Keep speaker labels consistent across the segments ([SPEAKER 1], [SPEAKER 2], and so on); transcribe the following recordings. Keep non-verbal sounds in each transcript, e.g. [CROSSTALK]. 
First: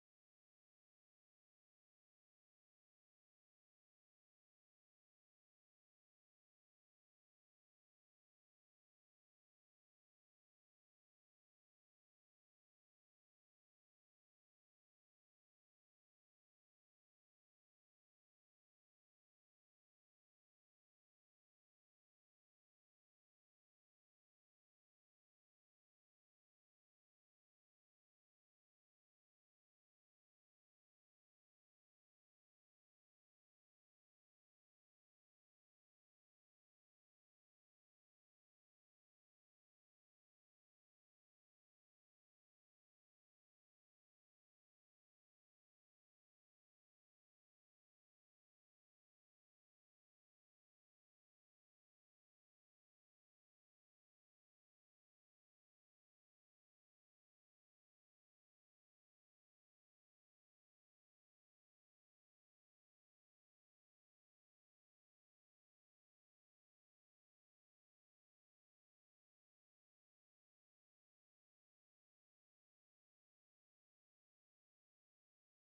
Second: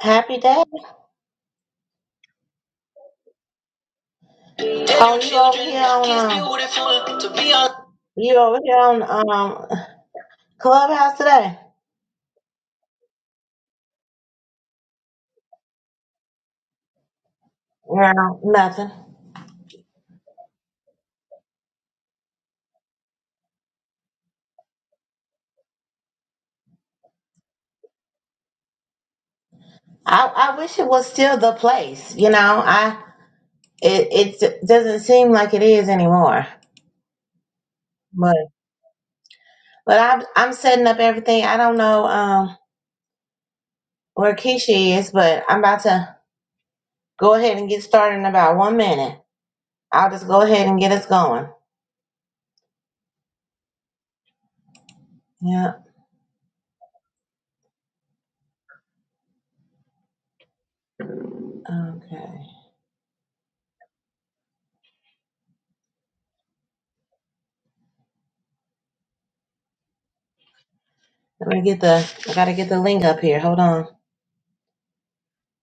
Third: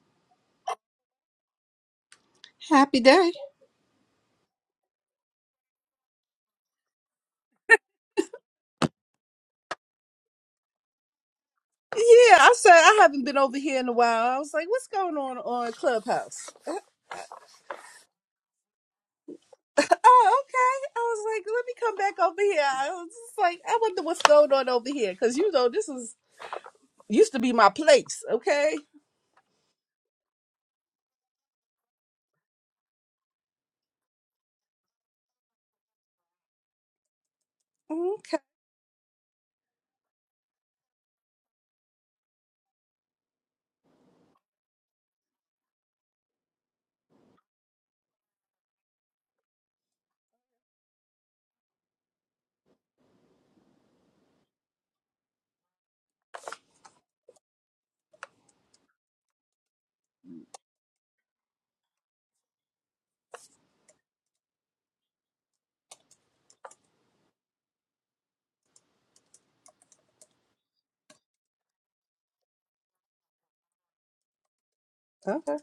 [SPEAKER 1] Happy day.
[SPEAKER 2] Happy day.
[SPEAKER 1] Oh, you over here on um, you over here on um Clubhouse today?
[SPEAKER 2] Yeah, I said I haven't been over here in a while. I was like, what's going on on Clubhouse?
[SPEAKER 1] No, nothing.
[SPEAKER 2] Oh, okay. I was like, let me come back over here. I was just like, I wonder what's going on over here because you know this is used to be my place. Okay.
[SPEAKER 1] I I wish it was still the place. You know, I it it doesn't seem like it is anymore.
[SPEAKER 2] Okay.
[SPEAKER 1] But but I'm I'm setting up everything. I don't know um where Keisha is, but I'm about to go ahead and get started in about one minute. I'll just go ahead and get us going. Yeah. Okay. Let me get the I gotta get the link up here. Hold on.
[SPEAKER 2] Okay.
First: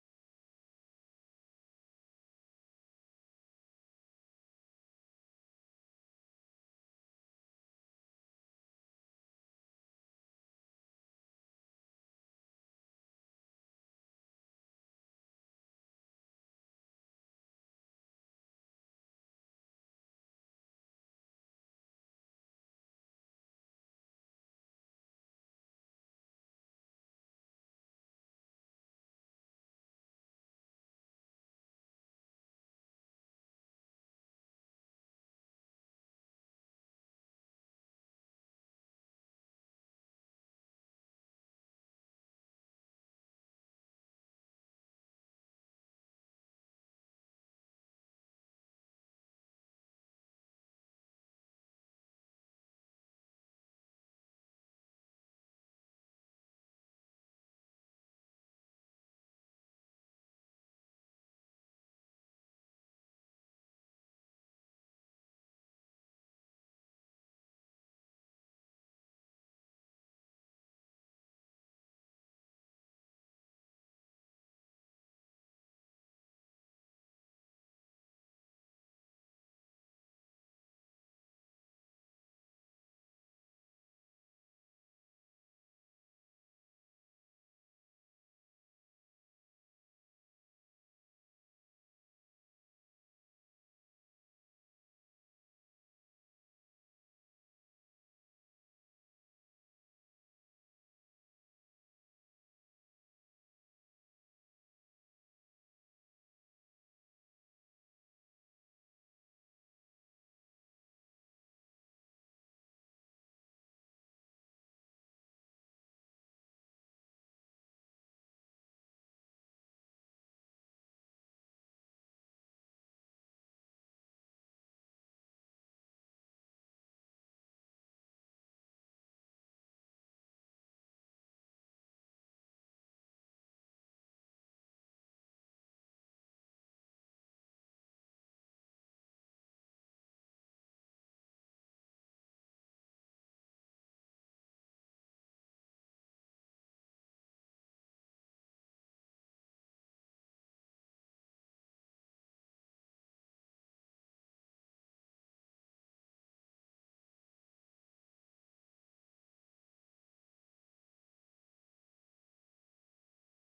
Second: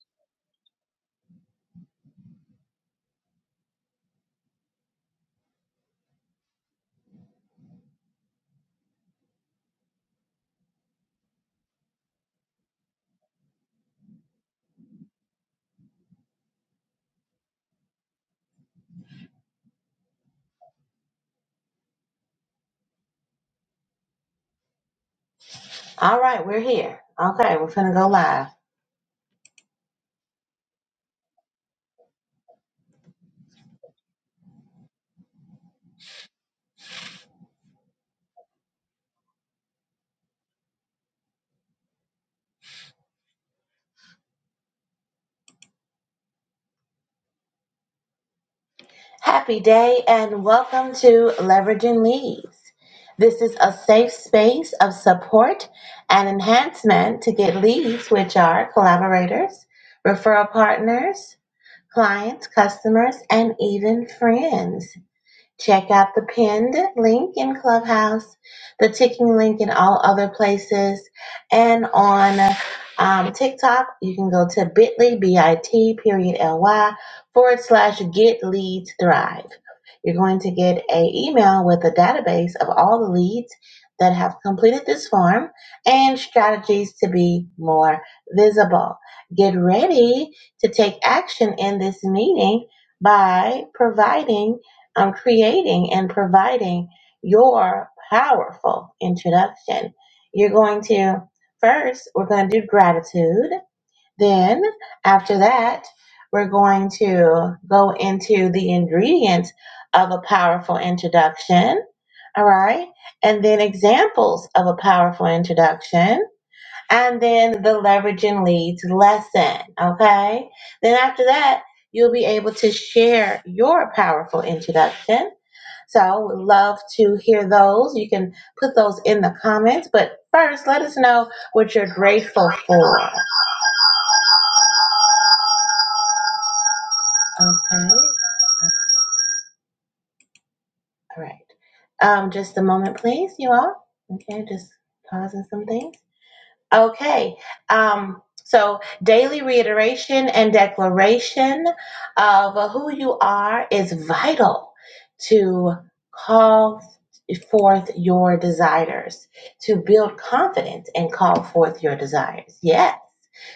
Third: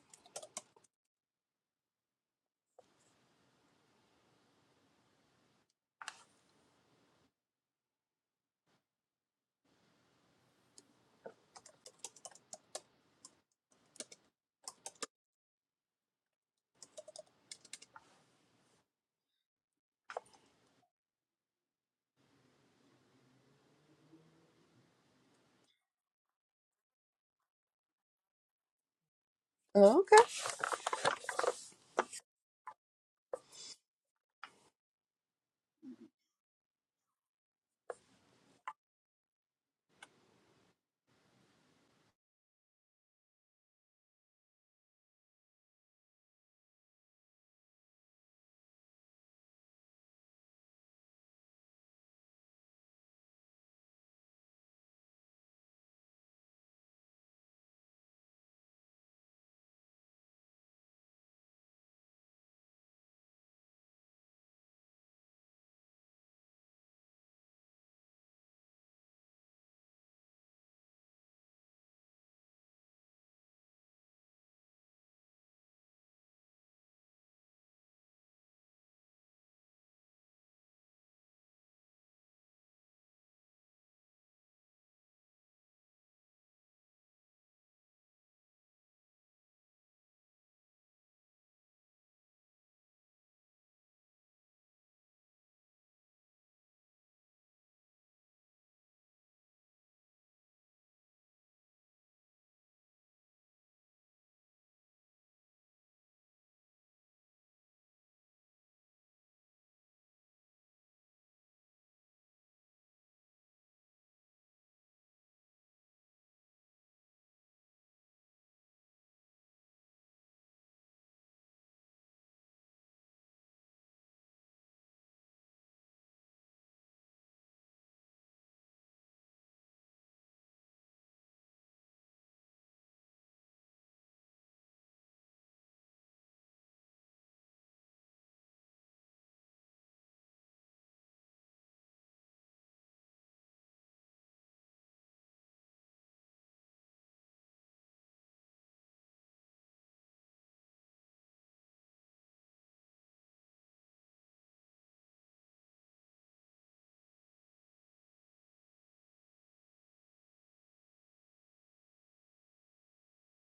[SPEAKER 1] All right, we're here. Okay, we're going to go live.
[SPEAKER 2] Okay.
[SPEAKER 1] Happy day and welcome to Leveraging Leads. This is a safe space of support and enhancement to get leads, which are collaborators, referral partners, clients, customers, and even friends. Check out the pinned link in Clubhouse, the ticking link in all other places, and on um, TikTok, you can go to bit.ly, B-I-T, period, L-Y, forward slash get leads thrive. You're going to get a email with a database of all the leads that have completed this form and strategies to be more visible. Get ready to take action in this meeting by providing I'm creating and providing your powerful introduction. You're going to first, we're going to do gratitude. Then, after that, we're going to go into the ingredients of a powerful introduction. All right. And then examples of a powerful introduction. And then the leveraging leads lesson. Okay. Then after that, you'll be able to share your powerful introduction. So we'd love to hear those. You can put those in the comments. But first, let us know what you're grateful for. Okay. All right. Um, just a moment, please, you all. Okay, just pausing some things. Okay. Um, so daily reiteration and declaration of who you are is vital to call forth your desires, to build confidence and call forth your desires. Yes.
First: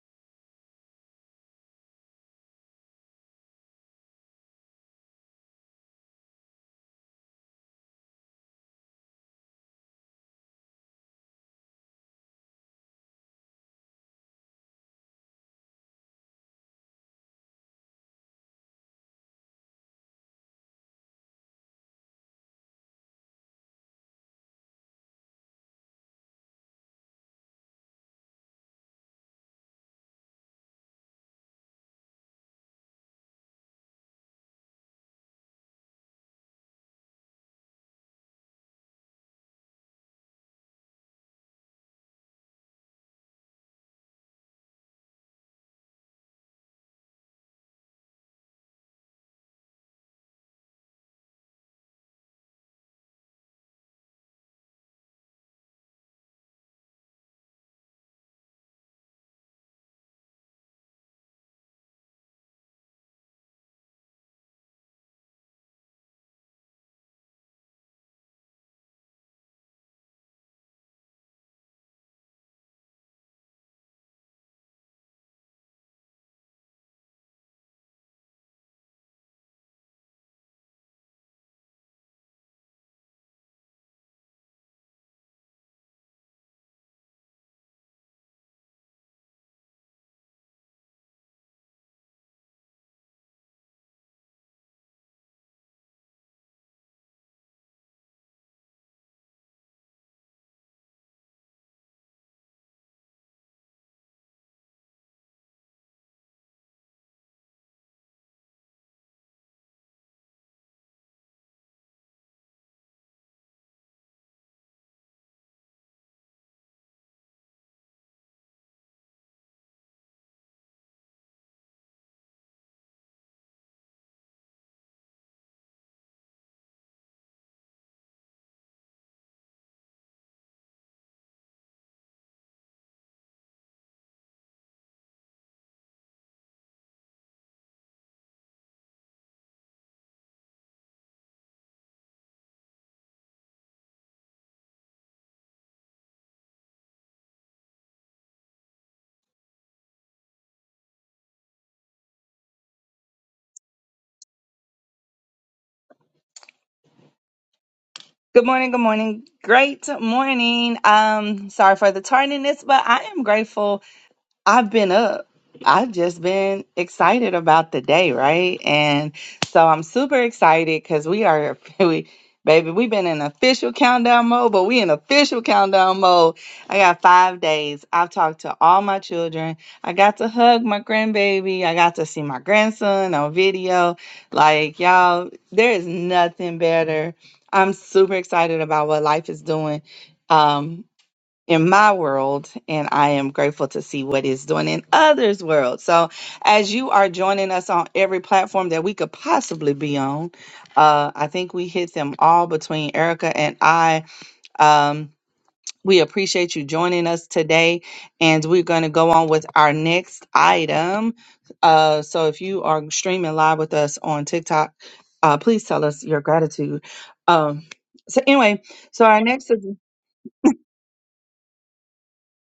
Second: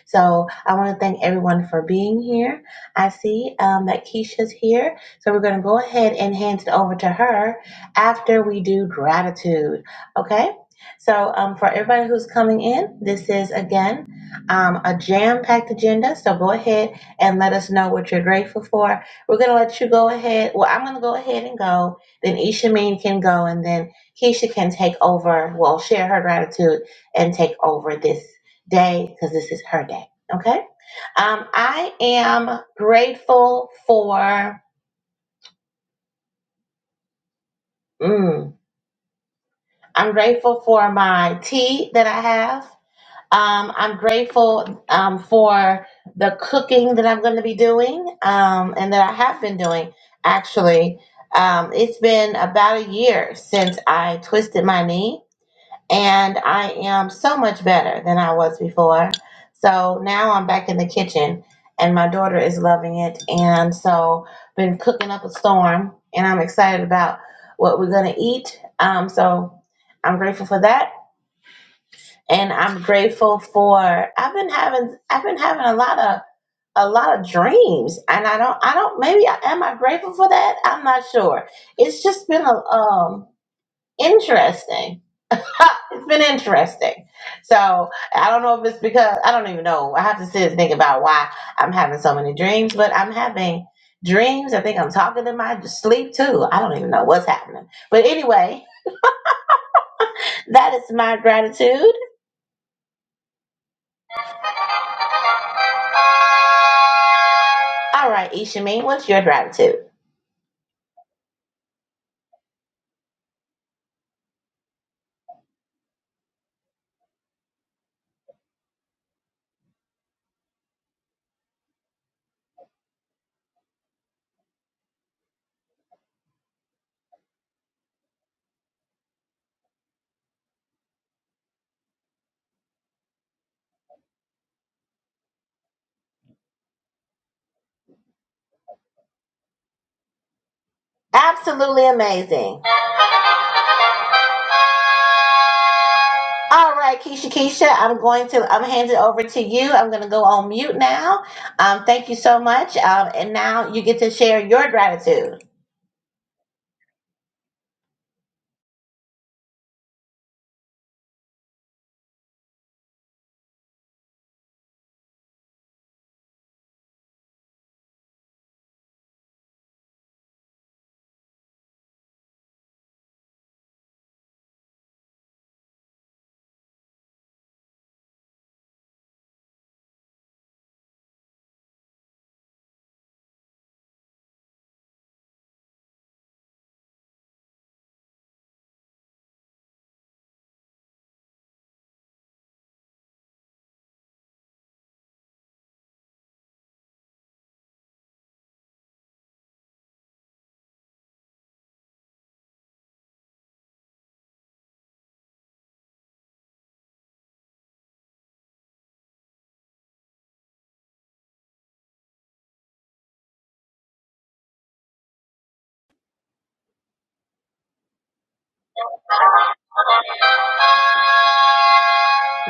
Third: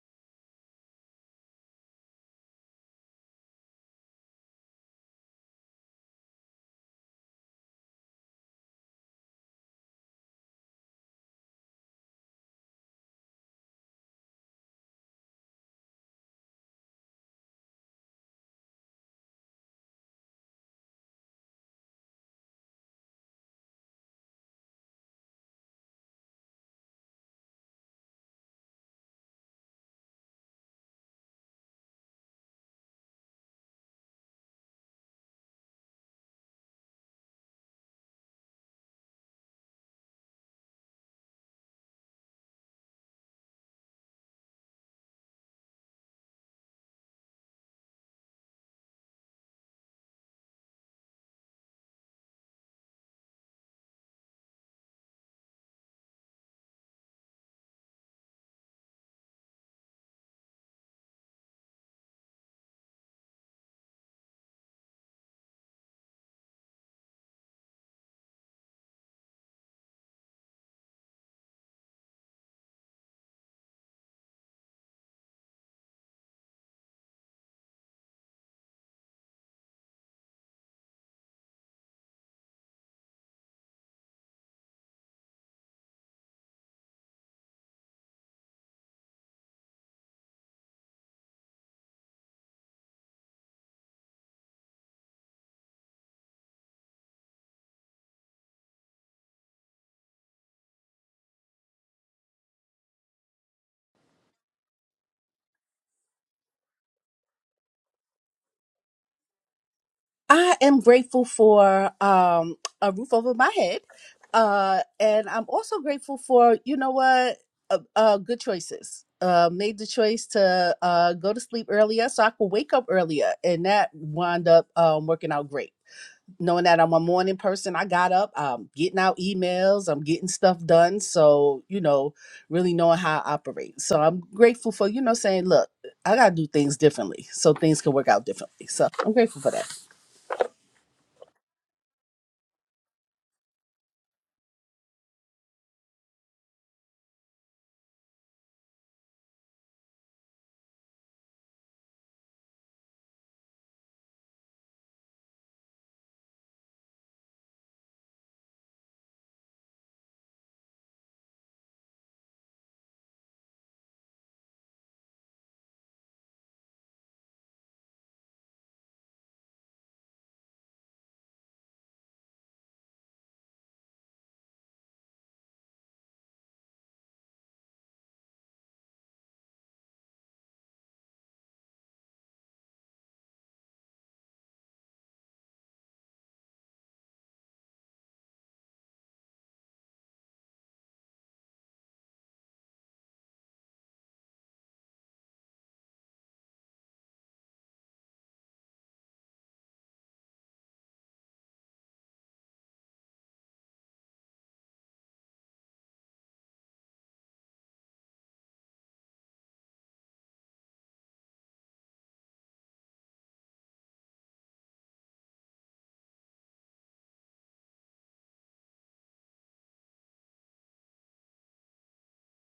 [SPEAKER 1] So I want to thank everyone for being here. I see um, that Keisha's here. So we're going to go ahead and hand it over to her after we do gratitude. Okay? So um, for everybody who's coming in, this is again um, a jam packed agenda. So go ahead and let us know what you're grateful for. We're going to let you go ahead. Well, I'm going to go ahead and go. Then Ishameen can go and then Keisha can take over, well, share her gratitude and take over this day because this is her day. Okay. Um, I am grateful for. Mm, I'm grateful for my tea that I have. Um, I'm grateful um, for the cooking that I'm going to be doing um, and that I have been doing. Actually, um, it's been about a year since I twisted my knee and I am so much better than I was before. So now I'm back in the kitchen, and my daughter is loving it, and so been cooking up a storm, and I'm excited about what we're gonna eat. Um, so I'm grateful for that, and I'm grateful for I've been having I've been having a lot of a lot of dreams and i don't i don't maybe I, am i grateful for that i'm not sure it's just been a, um interesting [LAUGHS] Ha, it's been interesting. So I don't know if it's because I don't even know. I have to sit and think about why I'm having so many dreams, but I'm having dreams. I think I'm talking in my sleep too. I don't even know what's happening. But anyway, that is my gratitude. All right, Ishami, what's your gratitude?
[SPEAKER 2] I am grateful for um, a roof over my head. Uh, and I'm also grateful for, you know what, uh, uh, good choices. Uh, made the choice to uh, go to sleep earlier so I could wake up earlier. And that wound up um, working out great. Knowing that I'm a morning person, I got up, I'm getting out emails, I'm getting stuff done. So, you know, really knowing how I operate. So I'm grateful for, you know, saying, look, I got to do things differently so things can work out differently. So I'm grateful for that.
[SPEAKER 1] Absolutely amazing. All right, Keisha, Keisha, I'm going to, I'm handing it over to you. I'm going to go on mute now. Um, thank you so much. Um, and now you get to share your gratitude.
[SPEAKER 3] Good morning, good morning. Great morning. Um, sorry for the tardiness, but I am grateful I've been up. I've just been excited about the day, right? And so I'm super excited because we are, [LAUGHS] we, baby, we've been in official countdown mode, but we in official countdown mode. I got five days. I've talked to all my children. I got to hug my grandbaby. I got to see my grandson on video. Like, y'all, there is nothing better. I'm super excited about what life is doing. Um, in my world and I am grateful to see what is doing in others' world. So as you are joining us on every platform that we could possibly be on, uh, I think we hit them all between Erica and I. Um, we appreciate you joining us today and we're going to go on with our next item. Uh, so if you are streaming live with us on TikTok, uh, please tell us your gratitude. Um, so anyway, so our next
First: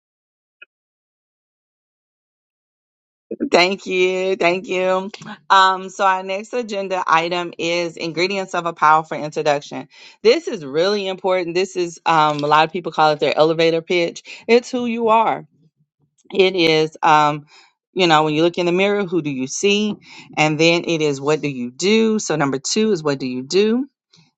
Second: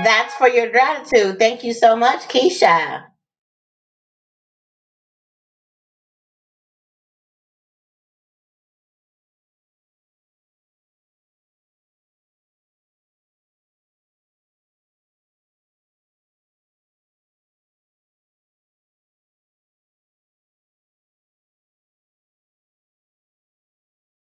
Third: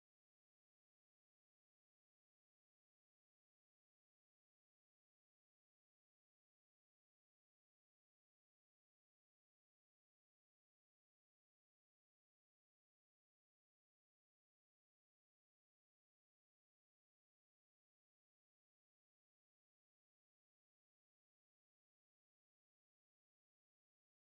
[SPEAKER 1] That's for your gratitude. Thank you so much, Keisha.
[SPEAKER 3] Thank you. Thank you. Um, so, our next agenda item is ingredients of a powerful introduction. This is really important. This is, um, a lot of people call it their elevator pitch. It's who you are. It is, um, you know, when you look in the mirror, who do you see? And then it is, what do you do? So, number two is, what do you do?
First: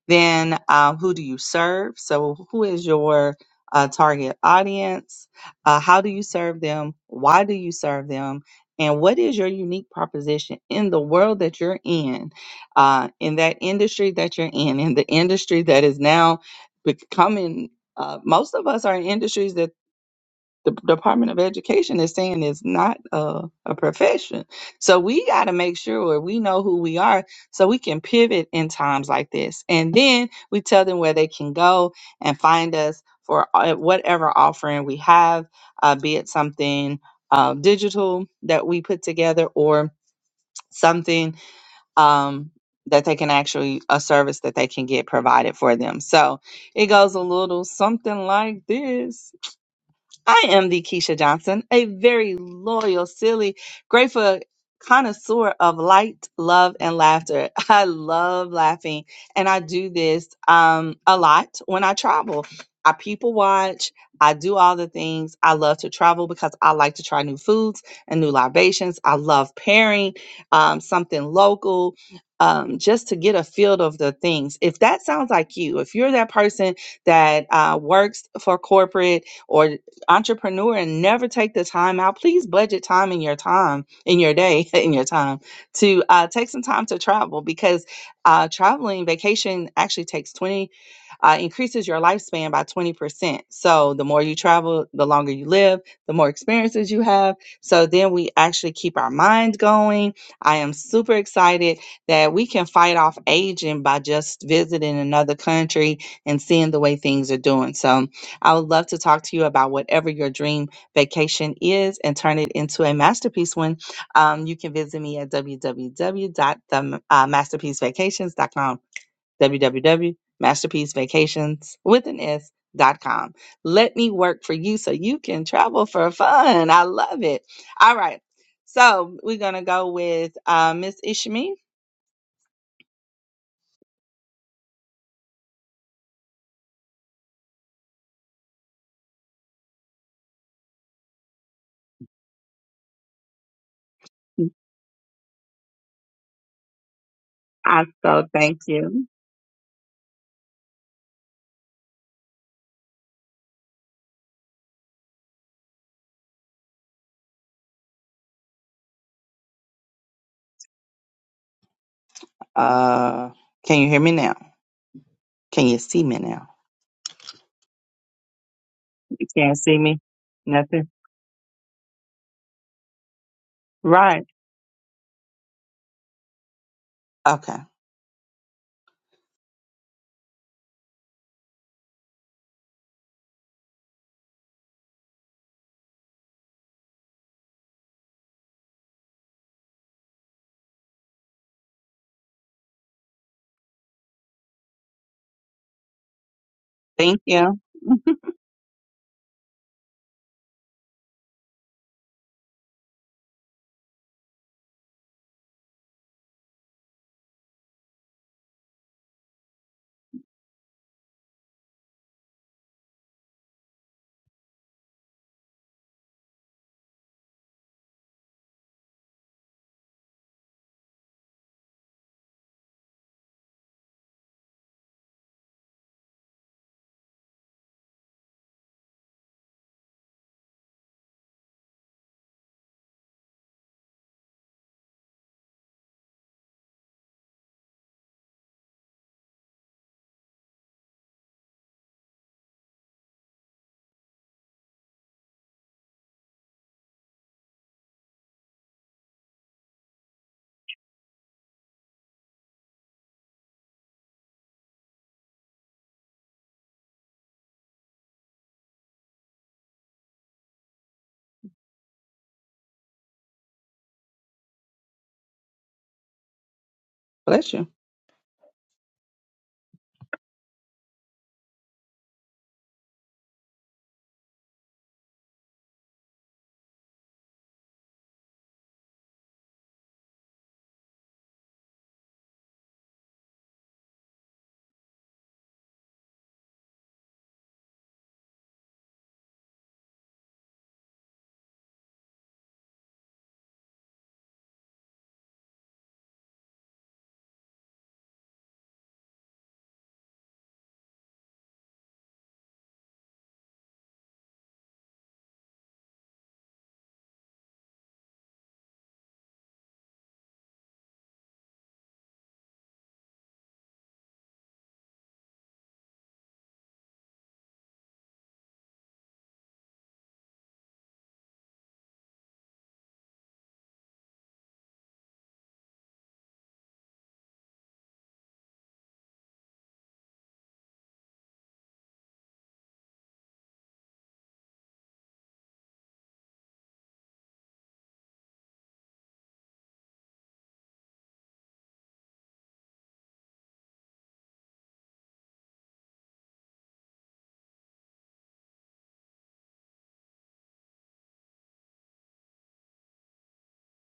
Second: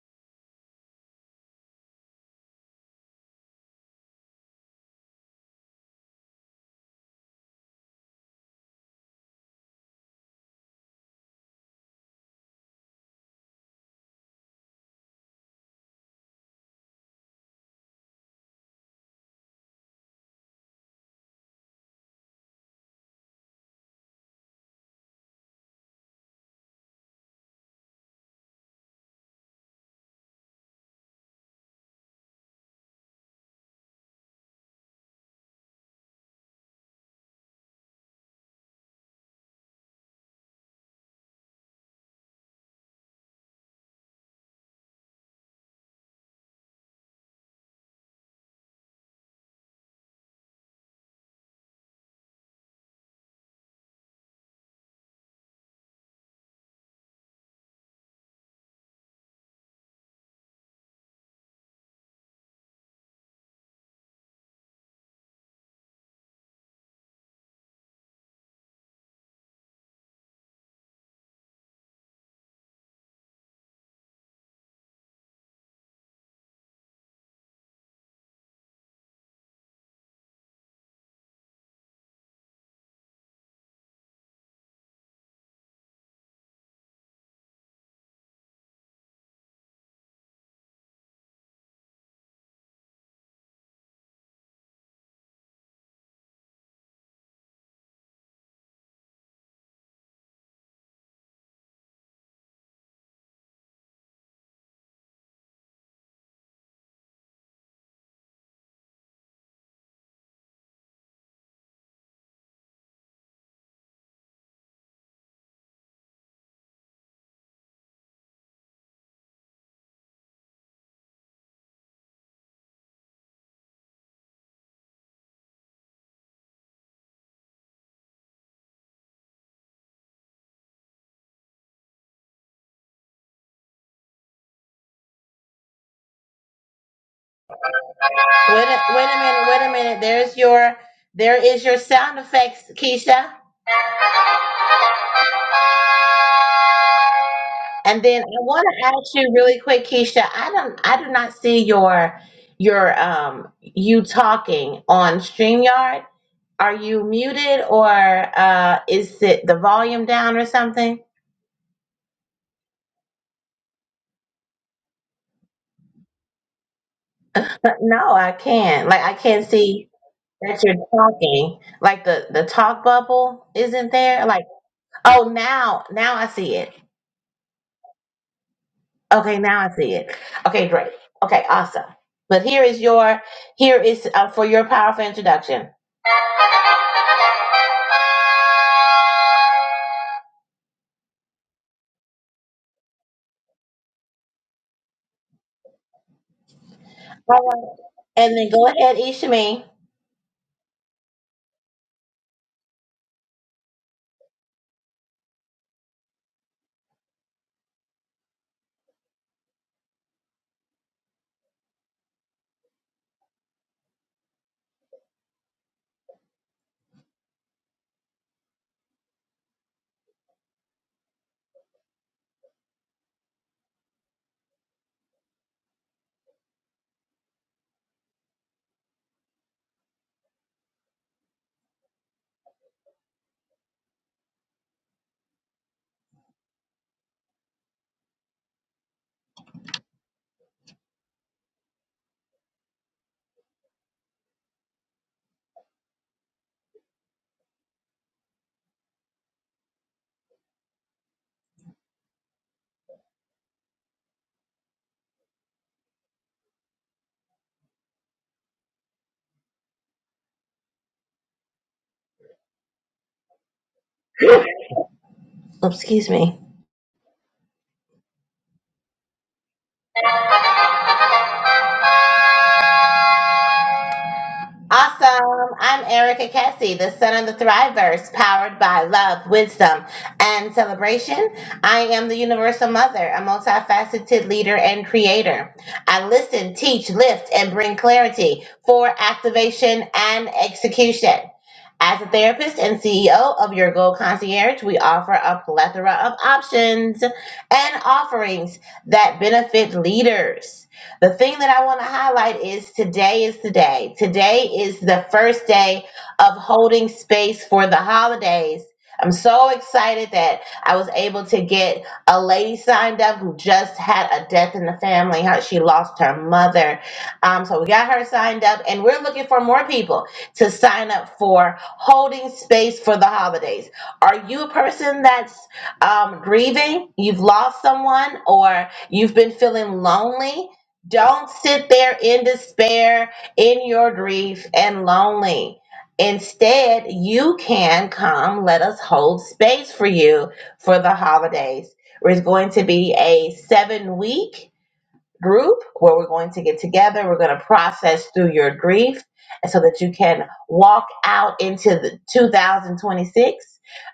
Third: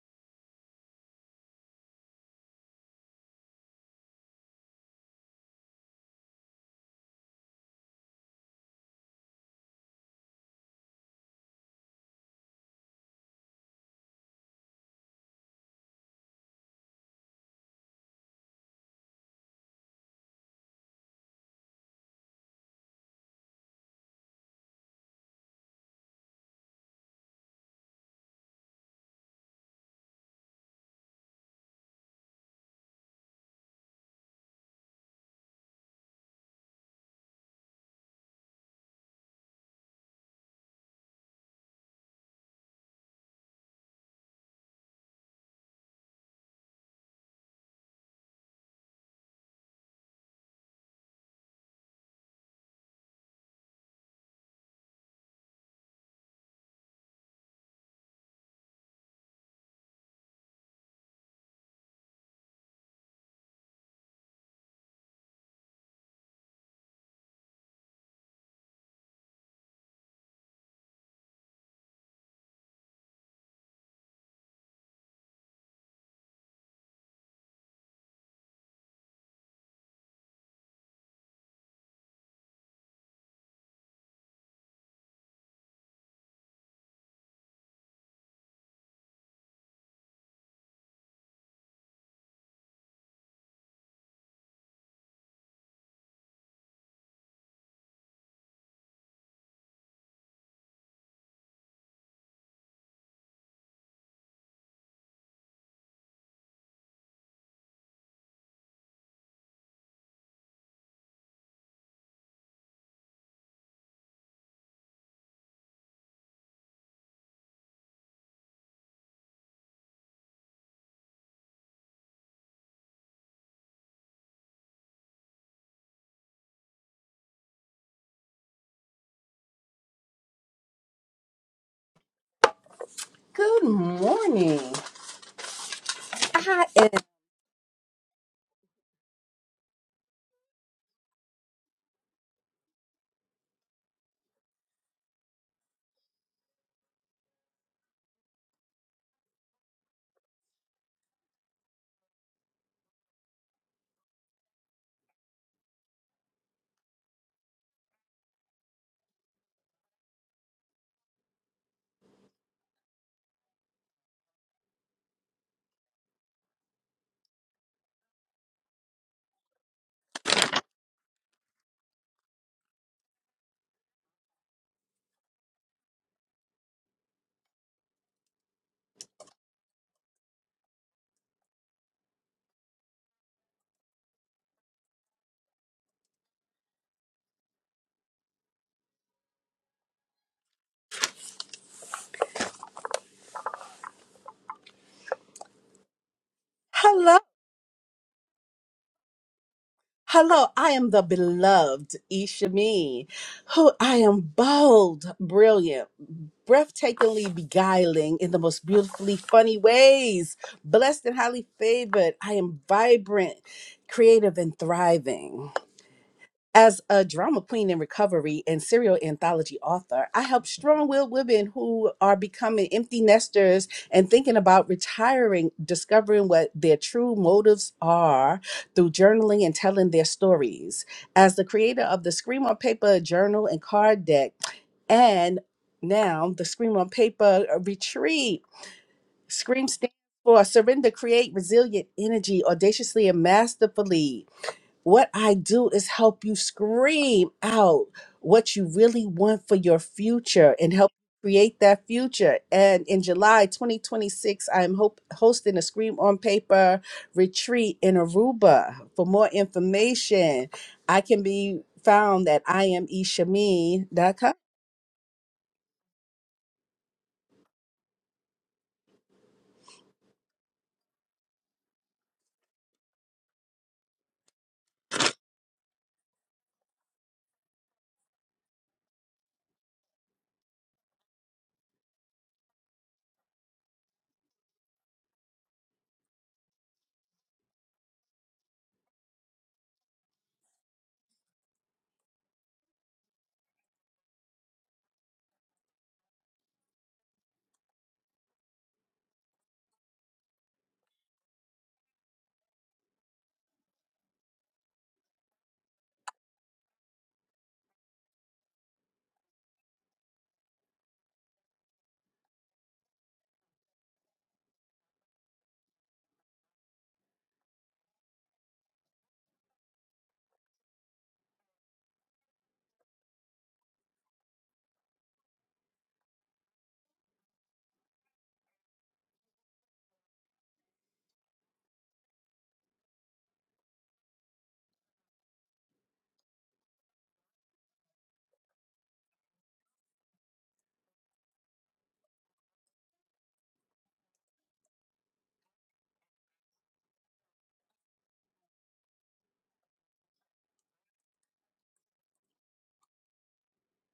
[SPEAKER 3] Then, uh, who do you serve? So, who is your uh, target audience? Uh, how do you serve them? Why do you serve them? And what is your unique proposition in the world that you're in, uh, in that industry that you're in, in the industry that is now becoming? Uh, most of us are in industries that the Department of Education is saying it's not a, a profession. So we got to make sure we know who we are so we can pivot in times like this. And then we tell them where they can go and find us for uh, whatever offering we have, uh, be it something uh, digital that we put together or something um, that they can actually, a service that they can get provided for them. So it goes a little something like this. I am the Keisha Johnson, a very loyal, silly, grateful connoisseur of light, love, and laughter. [LAUGHS] I love laughing, and I do this um, a lot when I travel. I people watch. I do all the things. I love to travel because I like to try new foods and new libations. I love pairing um, something local um, just to get a feel of the things. If that sounds like you, if you're that person that uh, works for corporate, or entrepreneur and never take the time out, please budget time in your time, in your day, [LAUGHS] in your time to uh, take some time to travel because uh, traveling vacation actually takes 20, uh, increases your lifespan by 20%. So the more you travel, the longer you live, the more experiences you have. So then we actually keep our mind going. I am super excited that we can fight off aging by just visiting another country and seeing the way things are doing. So, I would love to talk to you about whatever your dream vacation is and turn it into a masterpiece one. Um, you can visit me at w w w dot www.themasterpiecevacations.com. www.masterpiecevacations with an S. Dot com. Let me work for you so you can travel for fun. I love it. All right. So we're going to go with uh, Miss Ishmi.
[SPEAKER 1] Wait a, wait a minute, wait a minute. There's your there is your sound effects, Keisha.
[SPEAKER 3] I
[SPEAKER 1] And then
[SPEAKER 3] so
[SPEAKER 1] I
[SPEAKER 3] thank
[SPEAKER 1] want to
[SPEAKER 3] you.
[SPEAKER 1] ask you really quick, Keisha. I don't I do not see your your um you talking on StreamYard. Are you muted or uh is it the volume down or something?
[SPEAKER 3] Uh, can you hear me now? Can you see me now?
[SPEAKER 1] But no, I can't. Like I
[SPEAKER 3] You
[SPEAKER 1] can't
[SPEAKER 3] can't see
[SPEAKER 1] see
[SPEAKER 3] me?
[SPEAKER 1] that you're
[SPEAKER 3] Nothing?
[SPEAKER 1] talking. Like the the talk bubble isn't
[SPEAKER 3] Right.
[SPEAKER 1] there. Like Oh, now, now I see it.
[SPEAKER 3] Okay.
[SPEAKER 1] Okay, now I see it. Okay, great. Okay, awesome. But here is your, here is uh, for your powerful introduction.
[SPEAKER 2] Hello.
[SPEAKER 3] Thank
[SPEAKER 1] All
[SPEAKER 3] you.
[SPEAKER 1] right. And then go ahead, Ishmi.
[SPEAKER 2] Hello, I am the beloved Ishami, who I am bold, brilliant, breathtakingly beguiling in the most beautifully funny ways, blessed and highly favored. I am vibrant, creative, and thriving. As a drama queen in recovery and serial anthology author, I help strong willed women who are becoming empty nesters and thinking about retiring, discovering what their true motives are through journaling and telling their stories. As the creator of the Scream on Paper journal and card deck, and now the Scream on Paper uh, retreat, Scream stands for Surrender, Create Resilient Energy, Audaciously and Masterfully. What I do is help you scream out what you really want for your future and help create that future. And in July 2026, I'm hope, hosting a Scream on Paper retreat in Aruba. For more information, I can be found at imeshameen.com.
[SPEAKER 1] Oops, Excuse me.
[SPEAKER 3] Bless you.
[SPEAKER 1] Awesome. I'm Erica Cassie, the son of the Thrivers, powered by love, wisdom, and celebration. I am the universal mother, a multifaceted leader and creator. I listen, teach, lift, and bring clarity for activation and execution. As a therapist and CEO of Your Goal Concierge, we offer a plethora of options and offerings that benefit leaders. The thing that I want to highlight is today is the day. Today is the first day of holding space for the holidays. I'm so excited that I was able to get a lady signed up who just had a death in the family. How she lost her mother. Um, so we got her signed up, and we're looking for more people to sign up for holding space for the holidays. Are you a person that's um, grieving? You've lost someone, or you've been feeling lonely? Don't sit there in despair, in your grief, and lonely. Instead, you can come. Let us hold space for you for the holidays. It's going to be a seven week group where we're going to get together. We're going to process through your grief so that you can walk out into the 2026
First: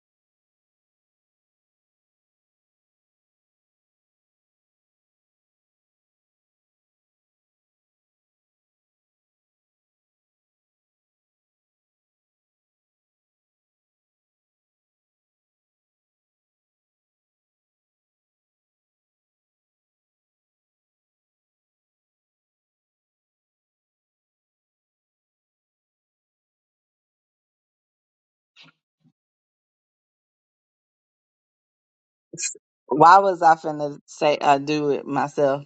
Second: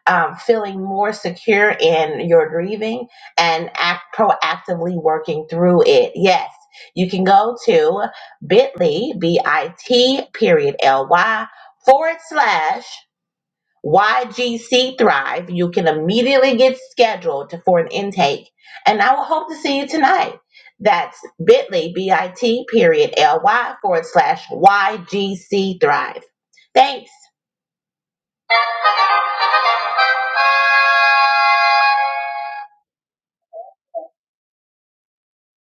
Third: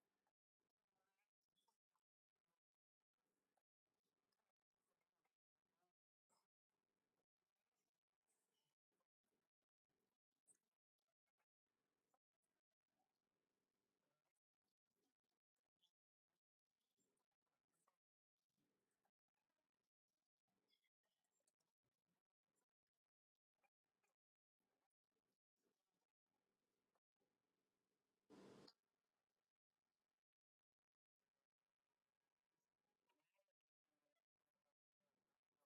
[SPEAKER 1] um, feeling more secure in your grieving and act proactively working through it. Yes. You can go to bit.ly, B-I-T period L-Y forward slash YGC Thrive. You can immediately get scheduled to- for an intake. And I will hope to see you tonight. That's bit.ly, B-I-T, period, L-Y, forward slash YGC Thrive. Thanks.
[SPEAKER 3] Why was I finna say I do it myself?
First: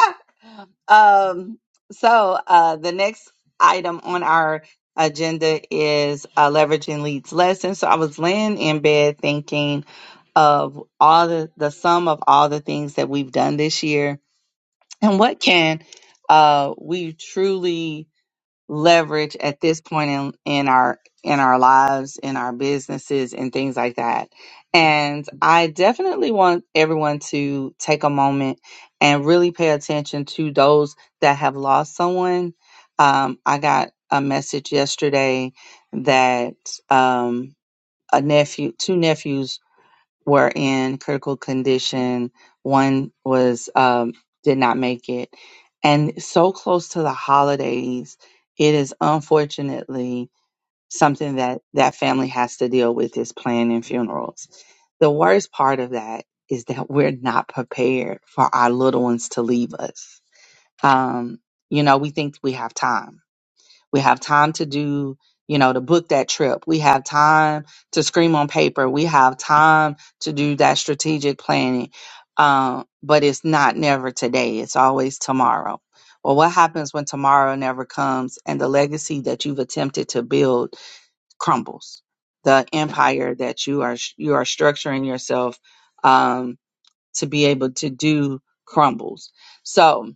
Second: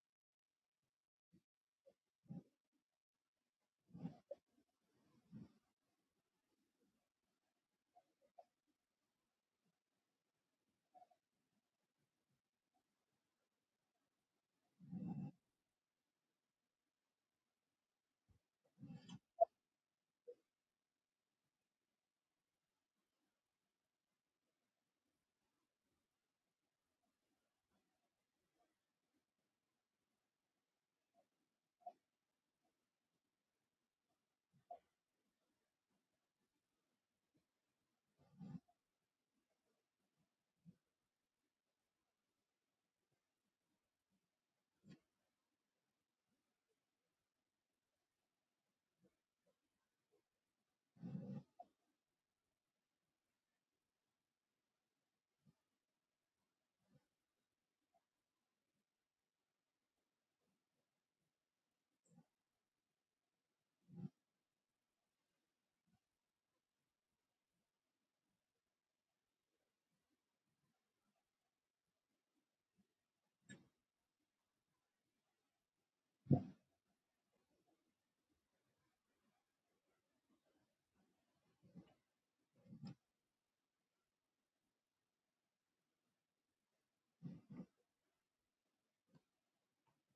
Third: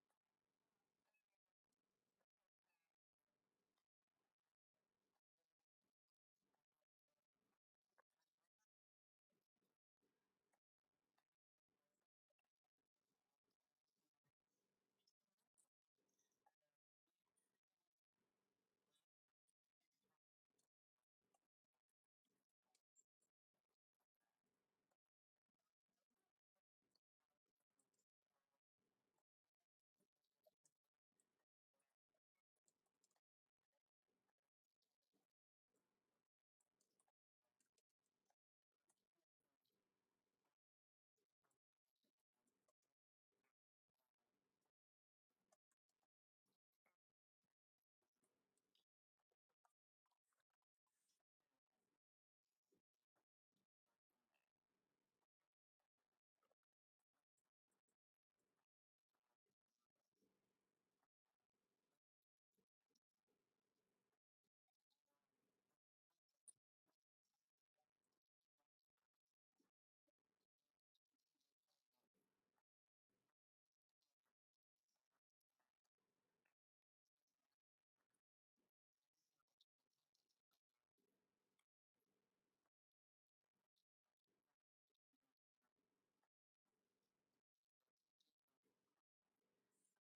[SPEAKER 3] [LAUGHS] um, so uh, the next item on our agenda is uh, leveraging leads lessons. So I was laying in bed thinking of all the the sum of all the things that we've done this year, and what can uh, we truly leverage at this point in, in our in our lives in our businesses and things like that and i definitely want everyone to take a moment and really pay attention to those that have lost someone um, i got a message yesterday that um, a nephew two nephews were in critical condition. One was um, did not make it, and so close to the holidays, it is unfortunately something that that family has to deal with is planning funerals. The worst part of that is that we're not prepared for our little ones to leave us. Um, you know, we think we have time we have time to do, you know, to book that trip. We have time to scream on paper. We have time to do that strategic planning. Um, but it's not never today. It's always tomorrow. Well, what happens when tomorrow never comes and the legacy that you've attempted to build crumbles? The empire that you are you are structuring yourself um, to be able to do crumbles. So,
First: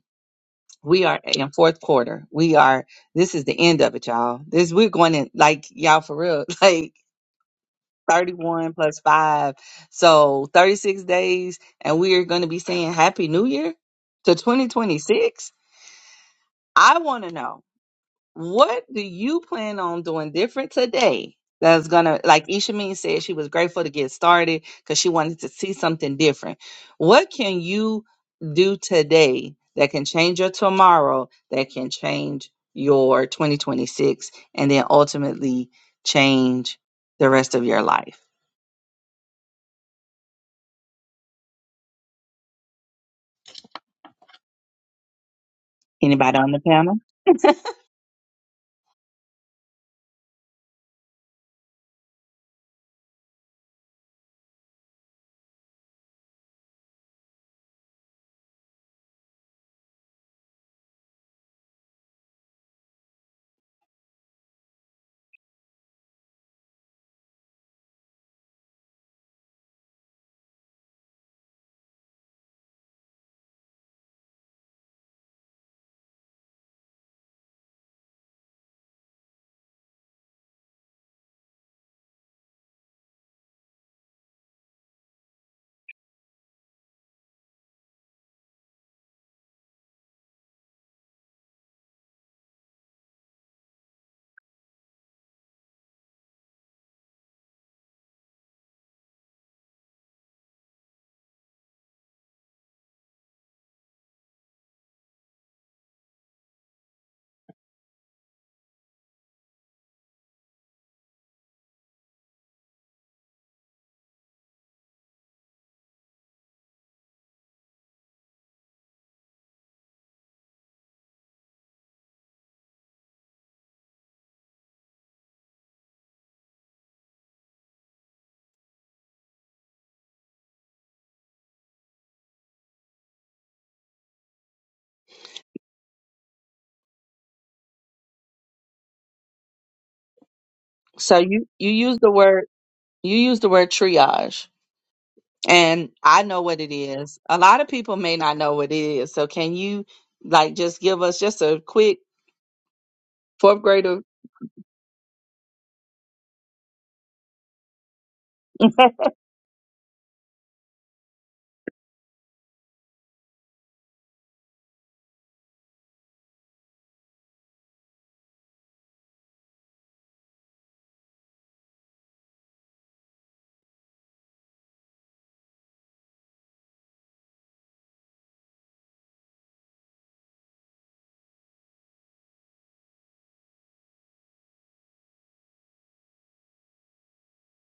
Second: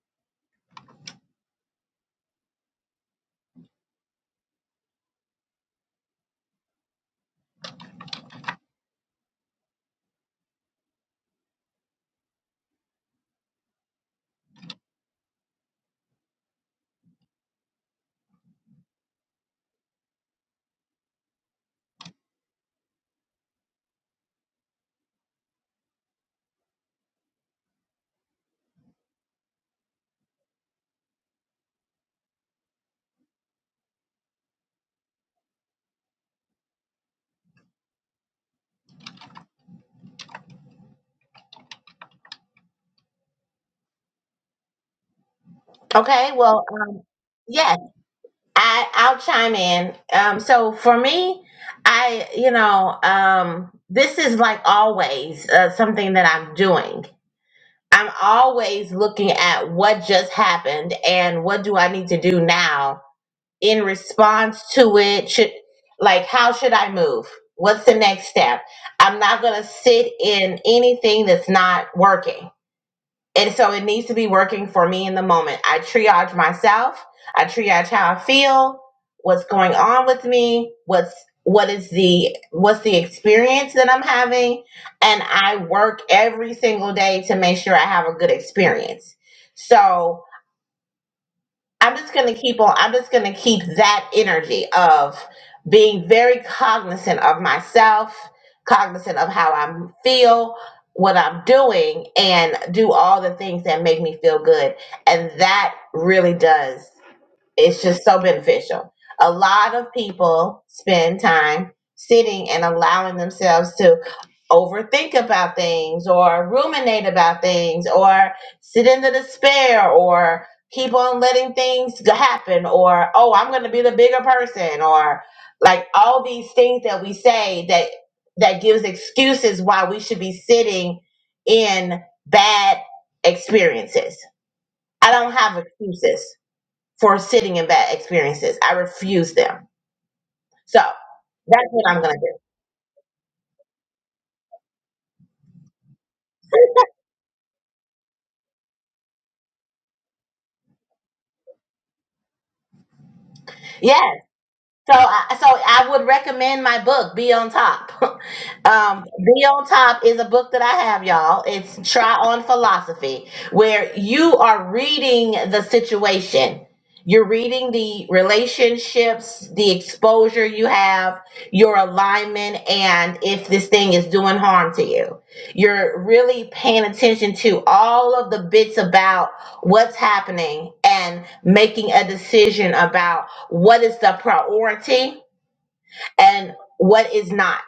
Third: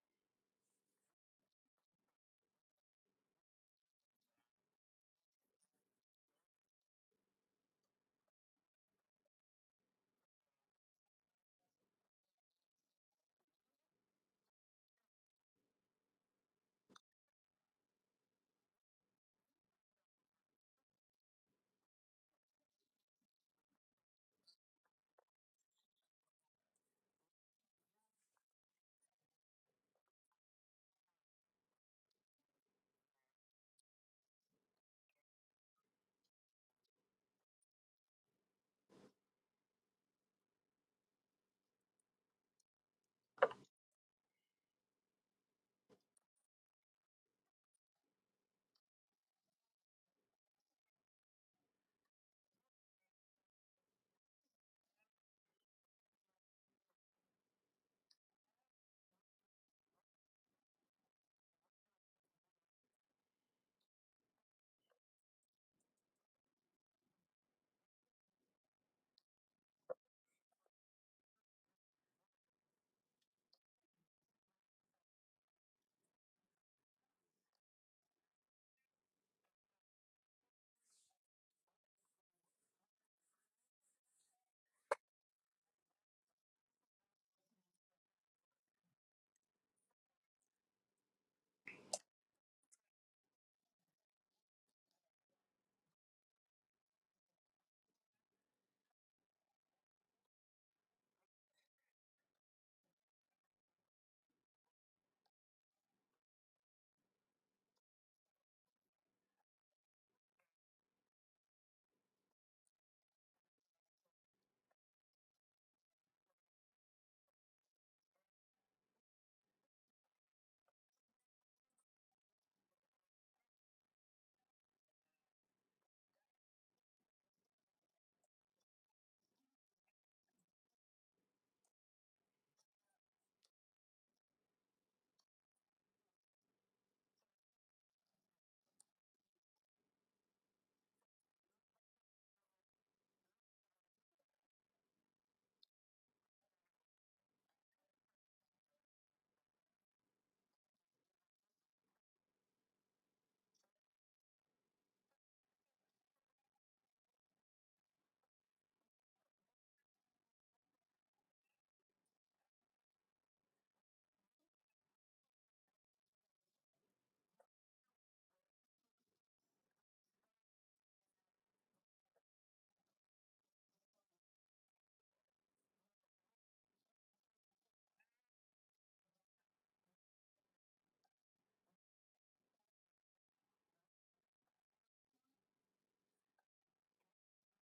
[SPEAKER 3] we are in fourth quarter. We are this is the end of it, y'all. This we're going in like y'all for real, [LAUGHS] like 31 plus five. So 36 days, and we are gonna be saying happy new year to 2026. I wanna know. What do you plan on doing different today? That's gonna, like Ishameen said, she was grateful to get started because she wanted to see something different. What can you do today that can change your tomorrow, that can change your 2026, and then ultimately change the rest of your life?
[SPEAKER 1] Okay,
[SPEAKER 3] Anybody on the
[SPEAKER 1] well,
[SPEAKER 3] panel?
[SPEAKER 1] um,
[SPEAKER 3] [LAUGHS]
[SPEAKER 1] yes, I, I'll chime in. Um, so for me, I, you know, um, this is like always uh, something that I'm doing. I'm always looking at what just happened and what do I need to do now in response to it should like how should i move what's the next step i'm not going to sit in anything that's not working and so it needs to be working for me in the moment i triage myself i triage how i feel what's going on with me what's what is the what's the experience that i'm having and i work every single day to make sure i have a good experience so I'm just going to keep on. I'm just going to keep that energy of being very cognizant of myself, cognizant of how I feel, what I'm doing, and do all the things that make me feel good. And that really does. It's just so beneficial. A lot of people spend time sitting and allowing themselves to overthink about things or ruminate about things or sit in the despair or keep on letting things g- happen or oh i'm going to be the bigger person or like all these things that we say that that gives excuses why we should be sitting in bad experiences i don't have excuses for sitting in bad experiences. I refuse them. So
[SPEAKER 3] So you
[SPEAKER 1] that's
[SPEAKER 3] you
[SPEAKER 1] what
[SPEAKER 3] use
[SPEAKER 1] I'm
[SPEAKER 3] the
[SPEAKER 1] gonna do.
[SPEAKER 3] word you use the word triage. and I know what it is. A lot of people may not know what it is. So can you like just give us just a quick fourth grader?
[SPEAKER 1] Yeah,
[SPEAKER 3] [LAUGHS]
[SPEAKER 1] So, I- so I would recommend my book, Be on Top. [LAUGHS] um, Be on Top is a book that I have, y'all. It's Try on Philosophy, where you are reading the situation. You're reading the relationships, the exposure you have, your alignment, and if this thing is doing harm to you. You're really paying attention to all of the bits about what's happening and making a decision about what is the priority and what is not.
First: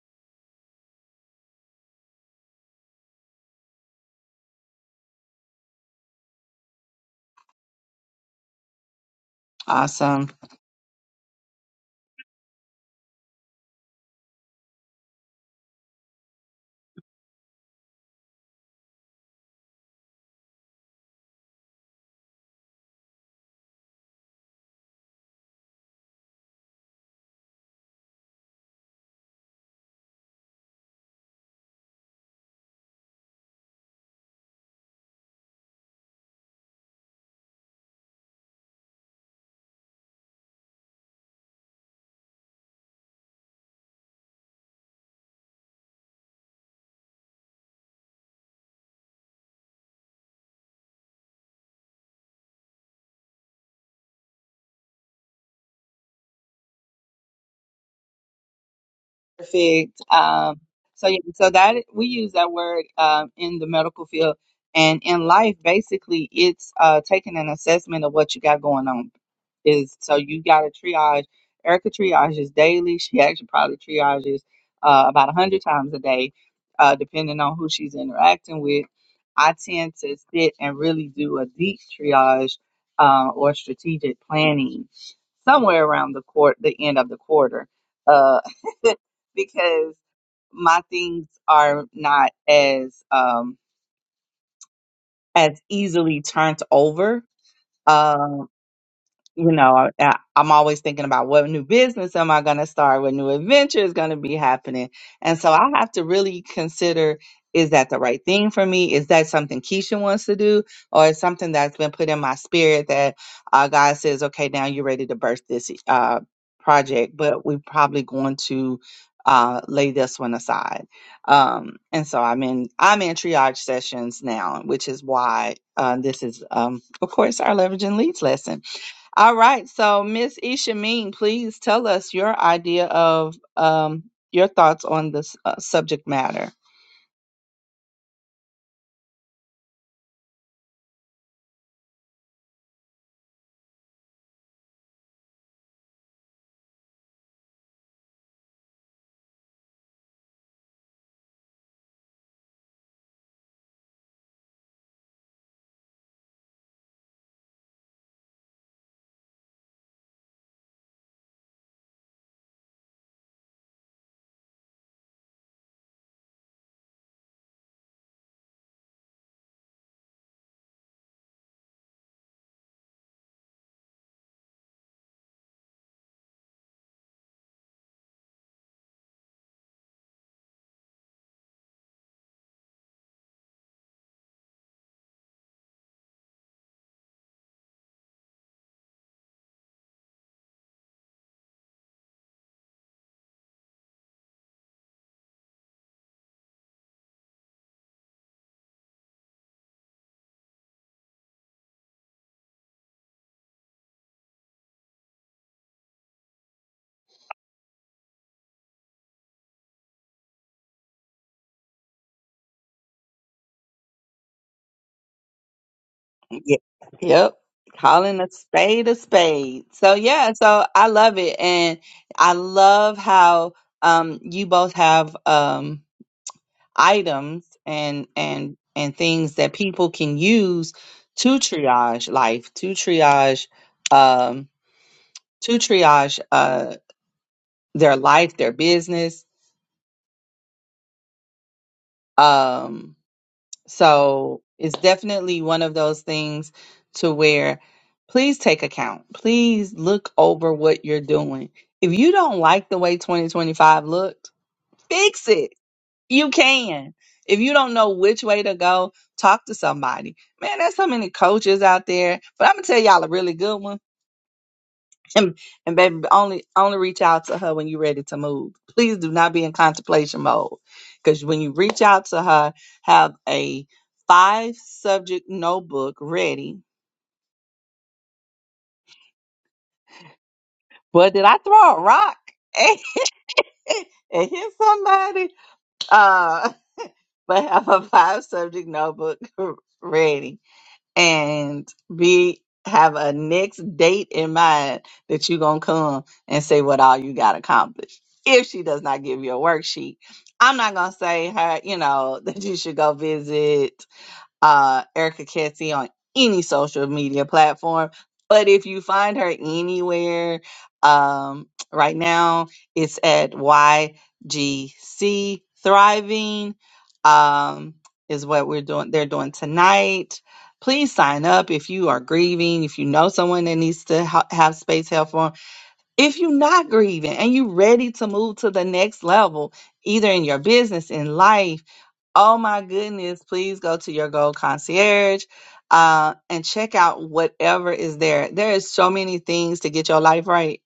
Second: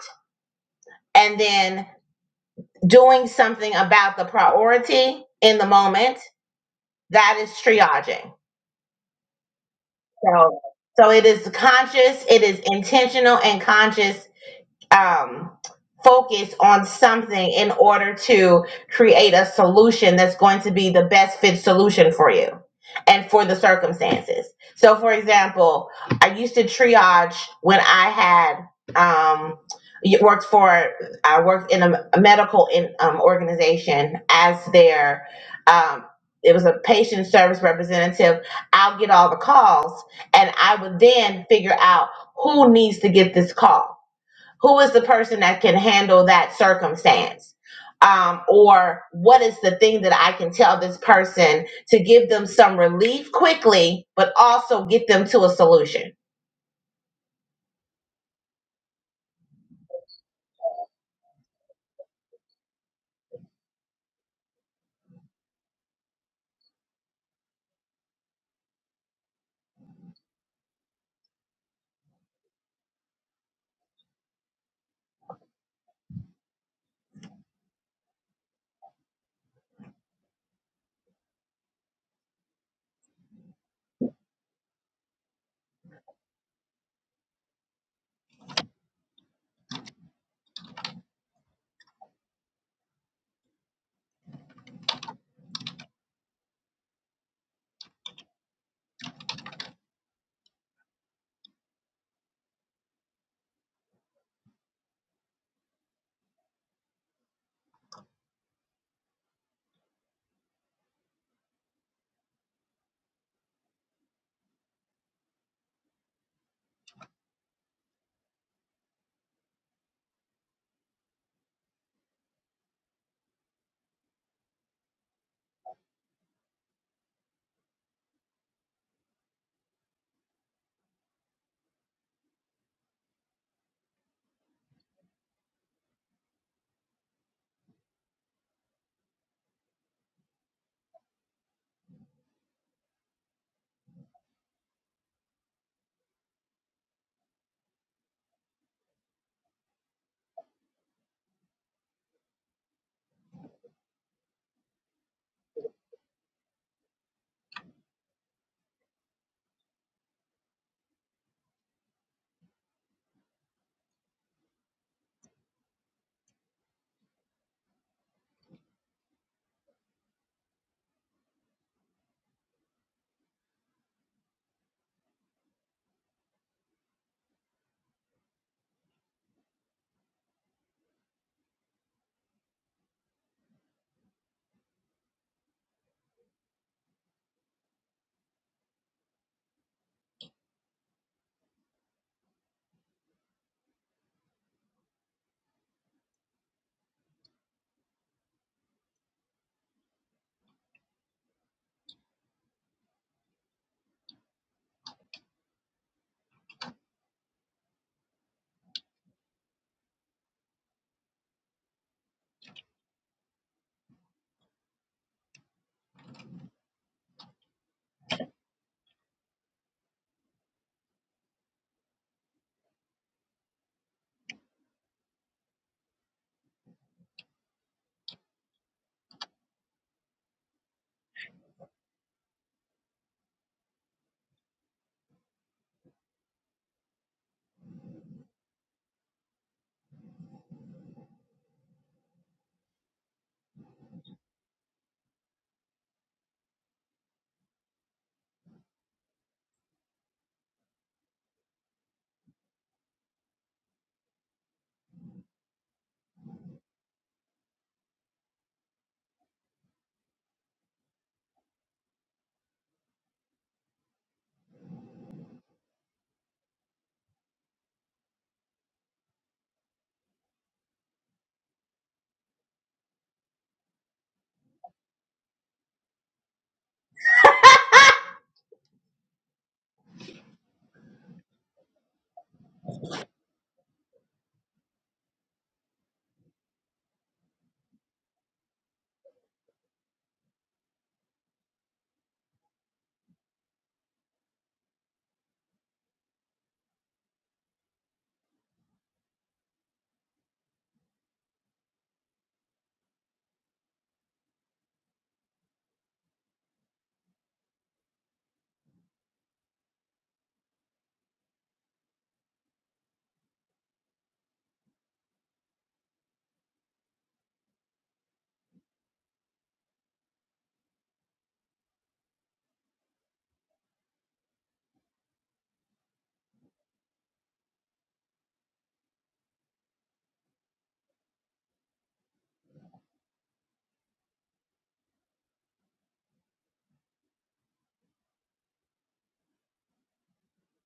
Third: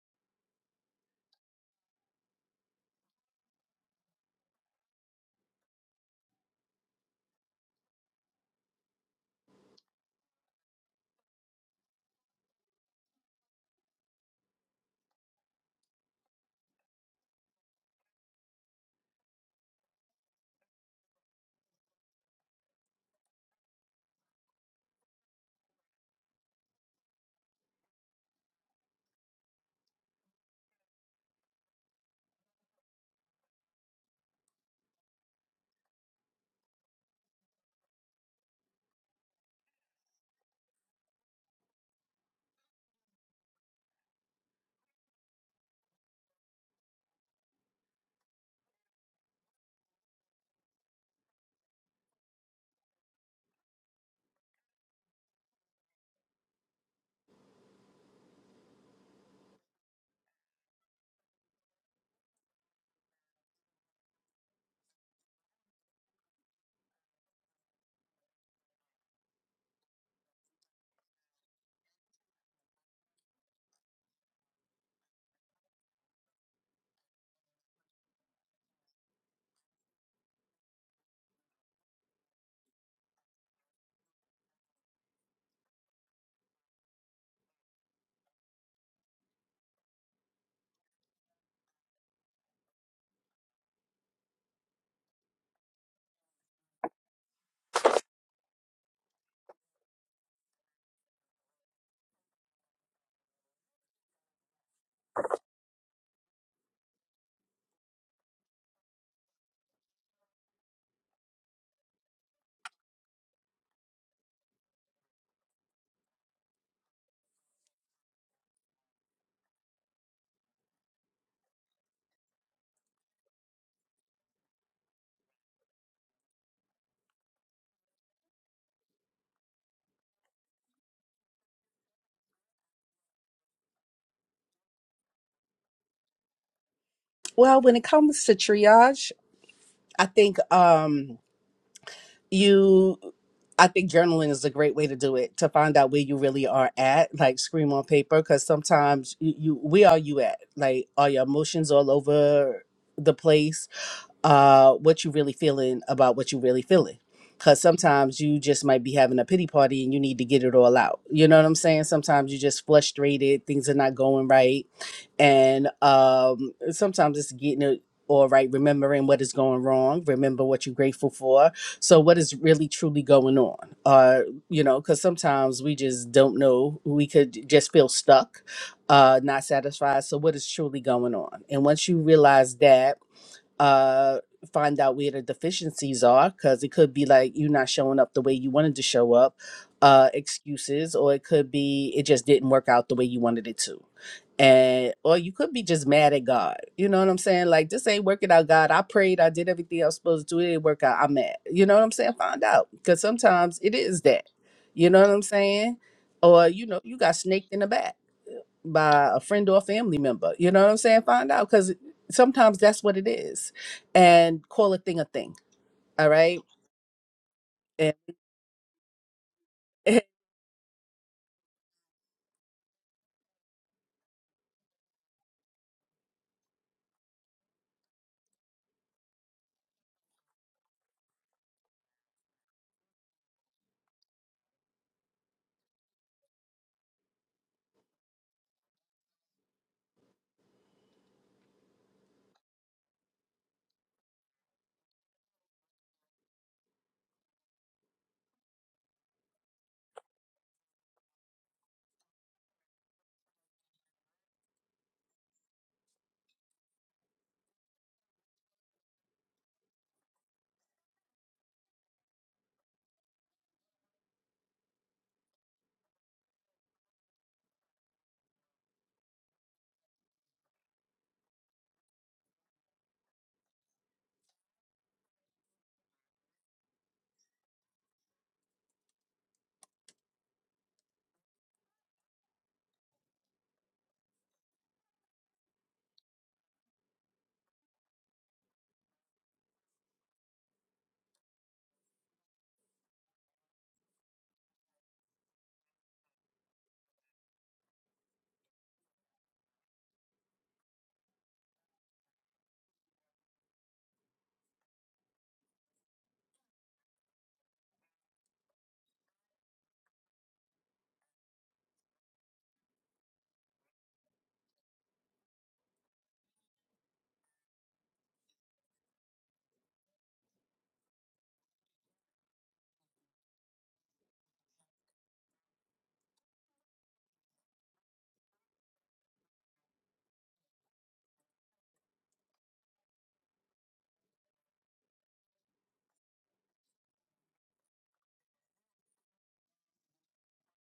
[SPEAKER 1] And then doing something about the priority in the moment, that is triaging.
[SPEAKER 3] Awesome.
[SPEAKER 1] So so it is conscious, it is intentional and conscious um, focus on something in order to create a solution that's going to be the best fit solution for you and for the circumstances. So, for example, I used to triage when I had um, y- worked for I worked in a, a medical in, um, organization as their um, it was a patient service representative. I'll get all the calls, and I would then figure out who needs to get this call who is the person that can handle that circumstance um, or what is the thing that i can tell this person to give them some relief quickly but also get them to a solution
[SPEAKER 3] perfect. Um, so yeah, so that we use that word um, in the medical field and in life. Basically, it's uh, taking an assessment of what you got going on. Is so you got to triage. Erica triages daily. She actually probably triages uh, about a hundred times a day, uh, depending on who she's interacting with. I tend to sit and really do a deep triage uh, or strategic planning somewhere around the court, the end of the quarter. Uh, [LAUGHS] because my things are not as um as easily turned over. Um you know, I, I'm always thinking about what new business am I going to start? What new adventure is going to be happening? And so I have to really consider is that the right thing for me? Is that something Keisha wants to do? Or is something that's been put in my spirit that uh, God says, okay, now you're ready to birth this uh, project, but we're probably going to. Uh, lay this one aside, um, and so I'm in I'm in triage sessions now, which is why uh, this is, um, of course, our leveraging leads lesson all right. So, Miss Isha Mean, please tell us your idea of um, your thoughts on this uh, subject matter.
[SPEAKER 2] Well, when it comes to triage, I think um you I think journaling is a great way to do it to find out where you really are at, like scream on paper, because sometimes you, you where are you at? Like are your emotions all over the place? uh, what you really feeling about what you really feeling. Cause sometimes you just might be having a pity party and you need to get it all out. You know what I'm saying? Sometimes you're just frustrated, things are not going right. And um sometimes it's getting it all right, remembering what is going wrong, remember what you're grateful for. So what is really truly going on? Uh, you know, because sometimes we just don't know. We could just feel stuck, uh, not satisfied. So what is truly going on? And once you realize that uh find out where the deficiencies are because it could be like you not showing up the way you wanted to show up uh excuses or it could be it just didn't work out the way you wanted it to and or you could be just mad at god you know what i'm saying like this ain't working out god i prayed i did everything i was supposed to do it didn't work out i'm mad you know what i'm saying find out because sometimes it is that you know what i'm saying or you know you got snaked in the back by a friend or a family member. You know what I'm saying? Find out because sometimes that's what it is, and call a thing a thing. All right.
[SPEAKER 3] Yeah. Yep.
[SPEAKER 2] And
[SPEAKER 3] Calling a spade a spade. So
[SPEAKER 2] [LAUGHS]
[SPEAKER 3] yeah, so I love it. And I love how um you both have um items and and and things that people can use to triage life, to triage um to triage uh their life, their business. Um So it's definitely one of those things to where please take account. Please look over what you're doing. If you don't like the way 2025 looked, fix it. You can. If you don't know which way to go, talk to somebody. Man, there's so many coaches out there, but I'm going to tell y'all a really good one and, and baby, only only reach out to her when you're ready to move. Please do not be in contemplation mode, because when you reach out to her, have a five subject notebook ready. Well, did I throw a rock [LAUGHS] and hit somebody? Uh, but have a five subject notebook [LAUGHS] ready and be have a next date in mind that you're gonna come and say what all you got accomplished. If she does not give you a worksheet, I'm not gonna say her, you know, [LAUGHS] that you should go visit uh, Erica Cassie on any social media platform. But if you find her anywhere, um, right now it's at YGC Thriving, um, is what we're doing. They're doing tonight. Please sign up if you are grieving, if you know someone that needs to ha- have space help for 'em. If you're not grieving and you're ready to move to the next level, either in your business, in life, Oh my goodness, please go to your Gold Concierge uh, and check out whatever is there. There is so many things to get your life right,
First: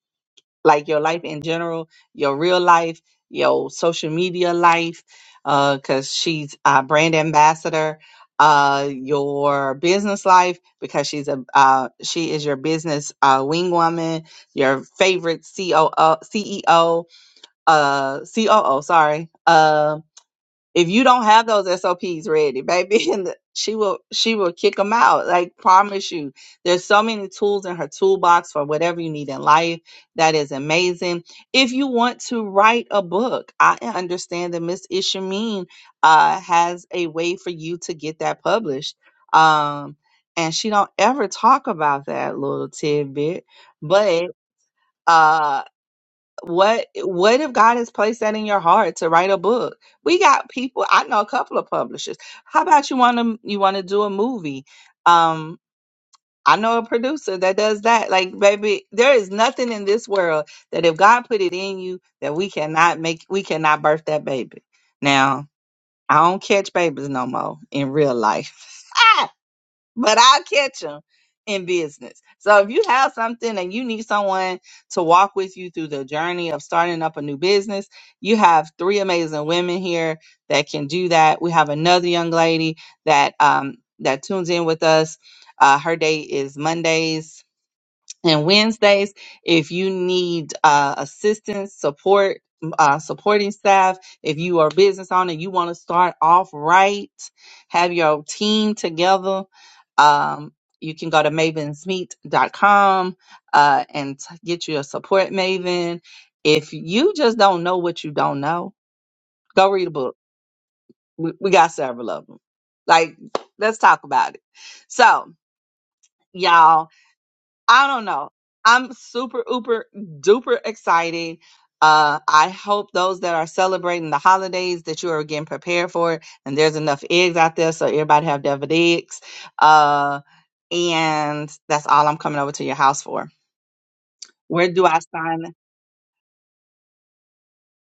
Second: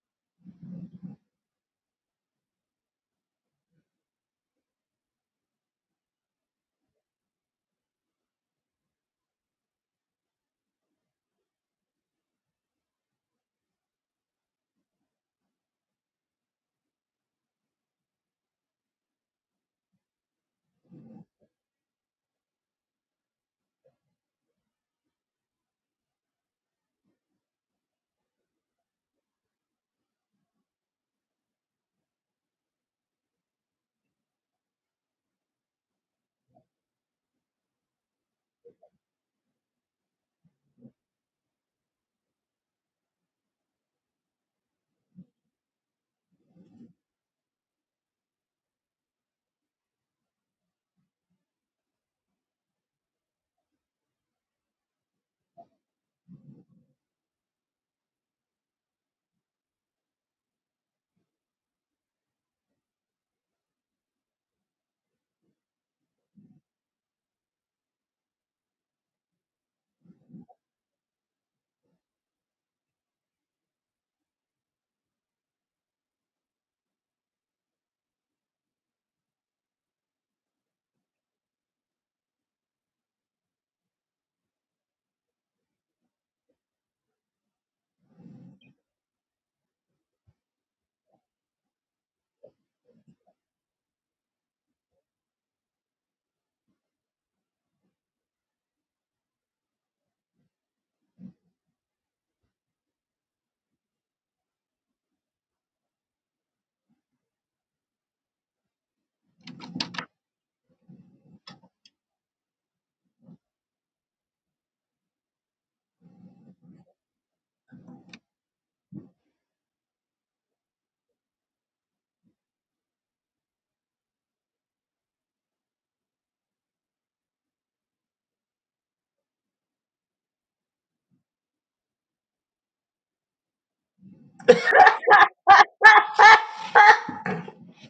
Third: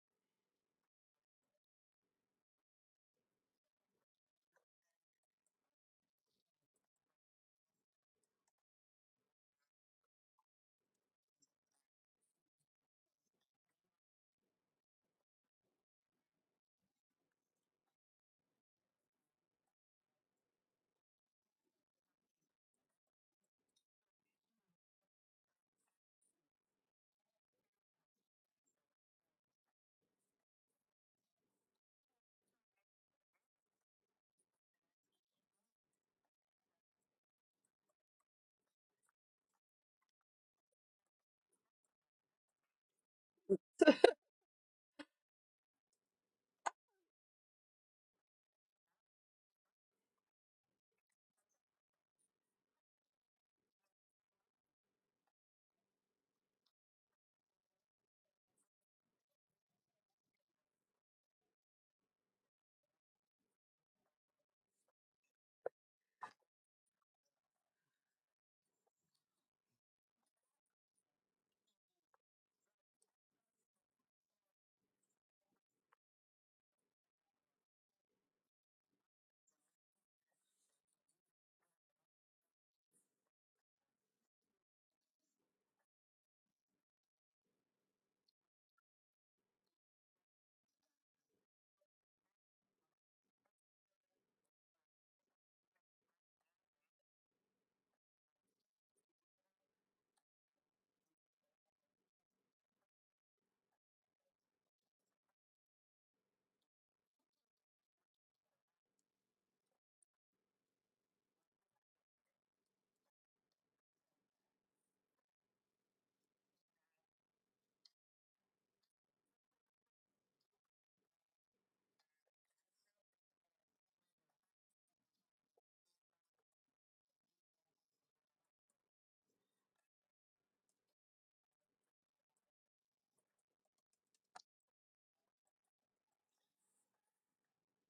[SPEAKER 3] like your life in general, your real life, your social media life, because she's a brand ambassador. Uh, your business life because she's a uh, she is your business uh, wing woman, your favorite COO, CEO, uh, COO, sorry, uh, if you don't have those SOPs ready, baby, [LAUGHS] and the- she will she will kick them out. Like promise you, there's so many tools in her toolbox for whatever you need in life. That is amazing. If you want to write a book, I understand that Miss Ishameen uh, has a way for you to get that published. Um, and she don't ever talk about that little tidbit, but. Uh, what what if God has placed that in your heart to write a book? We got people. I know a couple of publishers. How about you want to you want to do a movie? Um, I know a producer that does that. Like, baby, there is nothing in this world that if God put it in you that we cannot make we cannot birth that baby. Now, I don't catch babies no more in real life. [LAUGHS] but I'll catch them in business. So if you have something and you need someone to walk with you through the journey of starting up a new business, you have three amazing women here that can do that. We have another young lady that um that tunes in with us. Uh, her day is Mondays and Wednesdays. If you need uh, assistance, support, uh, supporting staff, if you are a business owner, you want to start off right, have your team together. Um, you can go to mavensmeet.com uh, and t- get you a support maven. If you just don't know what you don't know, go read a book. We, we got several of them. Like, let's talk about it. So, y'all I don't know. I'm super, uber, duper excited. Uh, I hope those that are celebrating the holidays that you are getting prepared for it, and there's enough eggs out there so everybody have deviled eggs. Uh, and that's all I'm coming over to your house for. Where do I sign?
[SPEAKER 1] [LAUGHS]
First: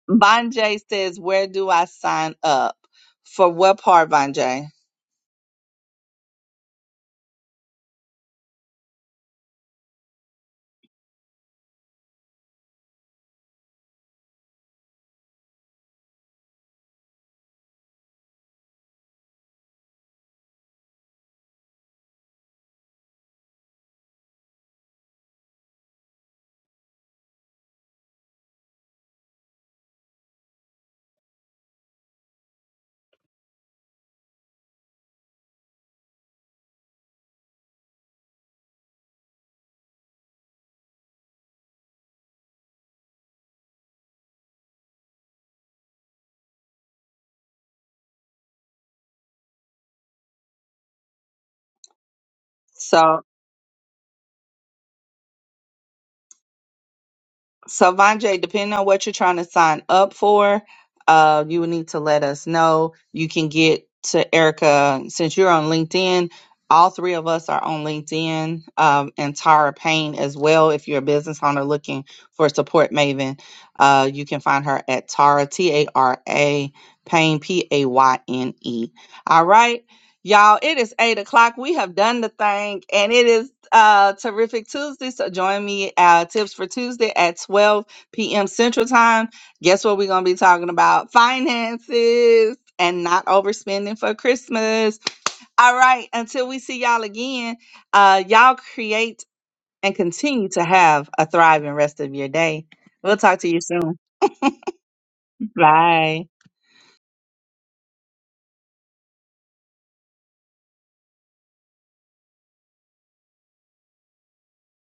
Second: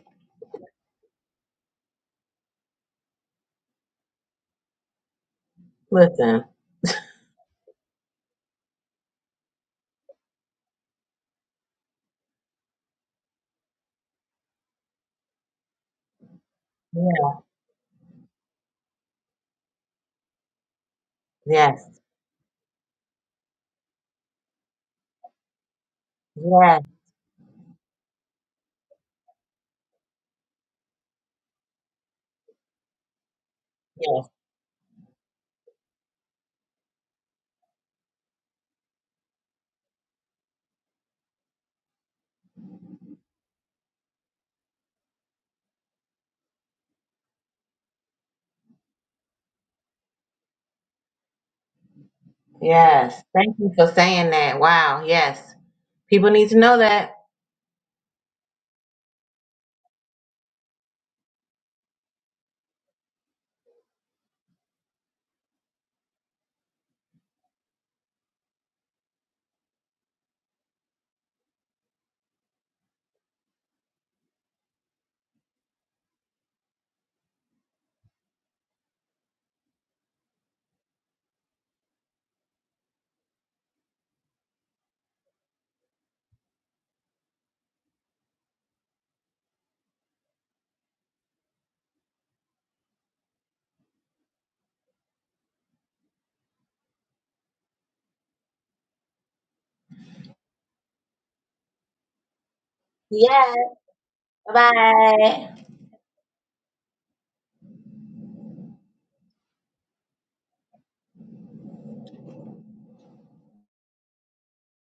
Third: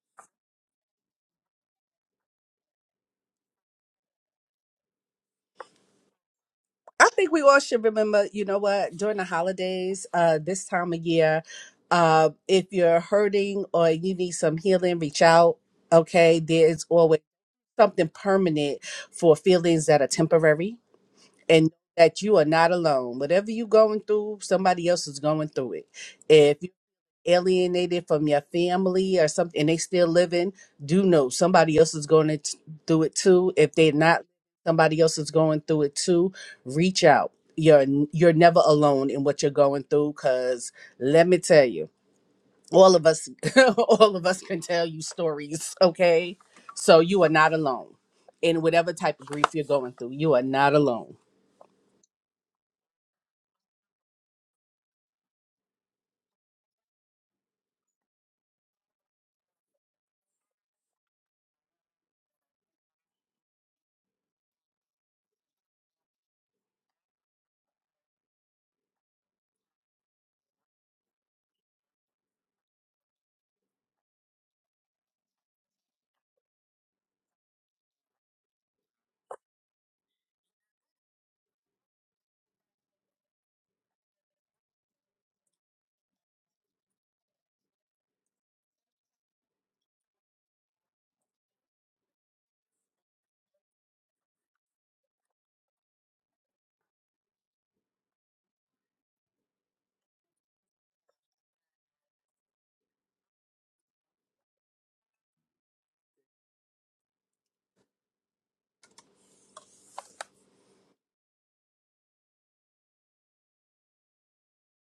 [SPEAKER 3] Bonjay says, "Where do I sign up for what part, Bonjay?"
[SPEAKER 1] listen
[SPEAKER 2] I think we all should remember. You know what? During the holidays, uh, this time of year, uh, if you're hurting or you need some healing, reach out. Okay, there's always
[SPEAKER 1] Yeah.
[SPEAKER 2] something permanent for feelings that are temporary and
[SPEAKER 1] yes
[SPEAKER 2] that you are not alone. Whatever you're going through, somebody else is going through it. If
[SPEAKER 1] yes
[SPEAKER 2] alienated from your family or something and they still living, do know somebody else is going to through it too. If they're not,
[SPEAKER 1] yes
[SPEAKER 2] somebody else is going through it too. Reach out. You're you're never alone in what you're going through cuz let me tell you, all of us [LAUGHS] all of us can tell you stories, okay? So you are not alone in whatever type of grief you're going through. You are not alone.
[SPEAKER 3] So
[SPEAKER 1] yes thank you for saying that wow yes people need to know that
[SPEAKER 3] So, Vonjay, depending on what you're trying to sign up for, uh, you will need to let us know. You can get to Erica since you're on LinkedIn. All three of us are on LinkedIn, um, and Tara Payne as well. If you're a business owner looking for a support maven, uh, you can find her at Tara T A R A Payne P A Y N E. All right. Y'all, it is eight o'clock. We have done the thing, and it is uh terrific Tuesday. So join me uh tips for Tuesday at 12 p.m. Central Time. Guess what? We're gonna be talking about finances and not overspending for Christmas. All right, until we see y'all again, uh, y'all create and continue to have a thriving rest of your day. We'll talk to
[SPEAKER 1] yes
[SPEAKER 3] you soon.
[SPEAKER 1] bye
[SPEAKER 3] Bye.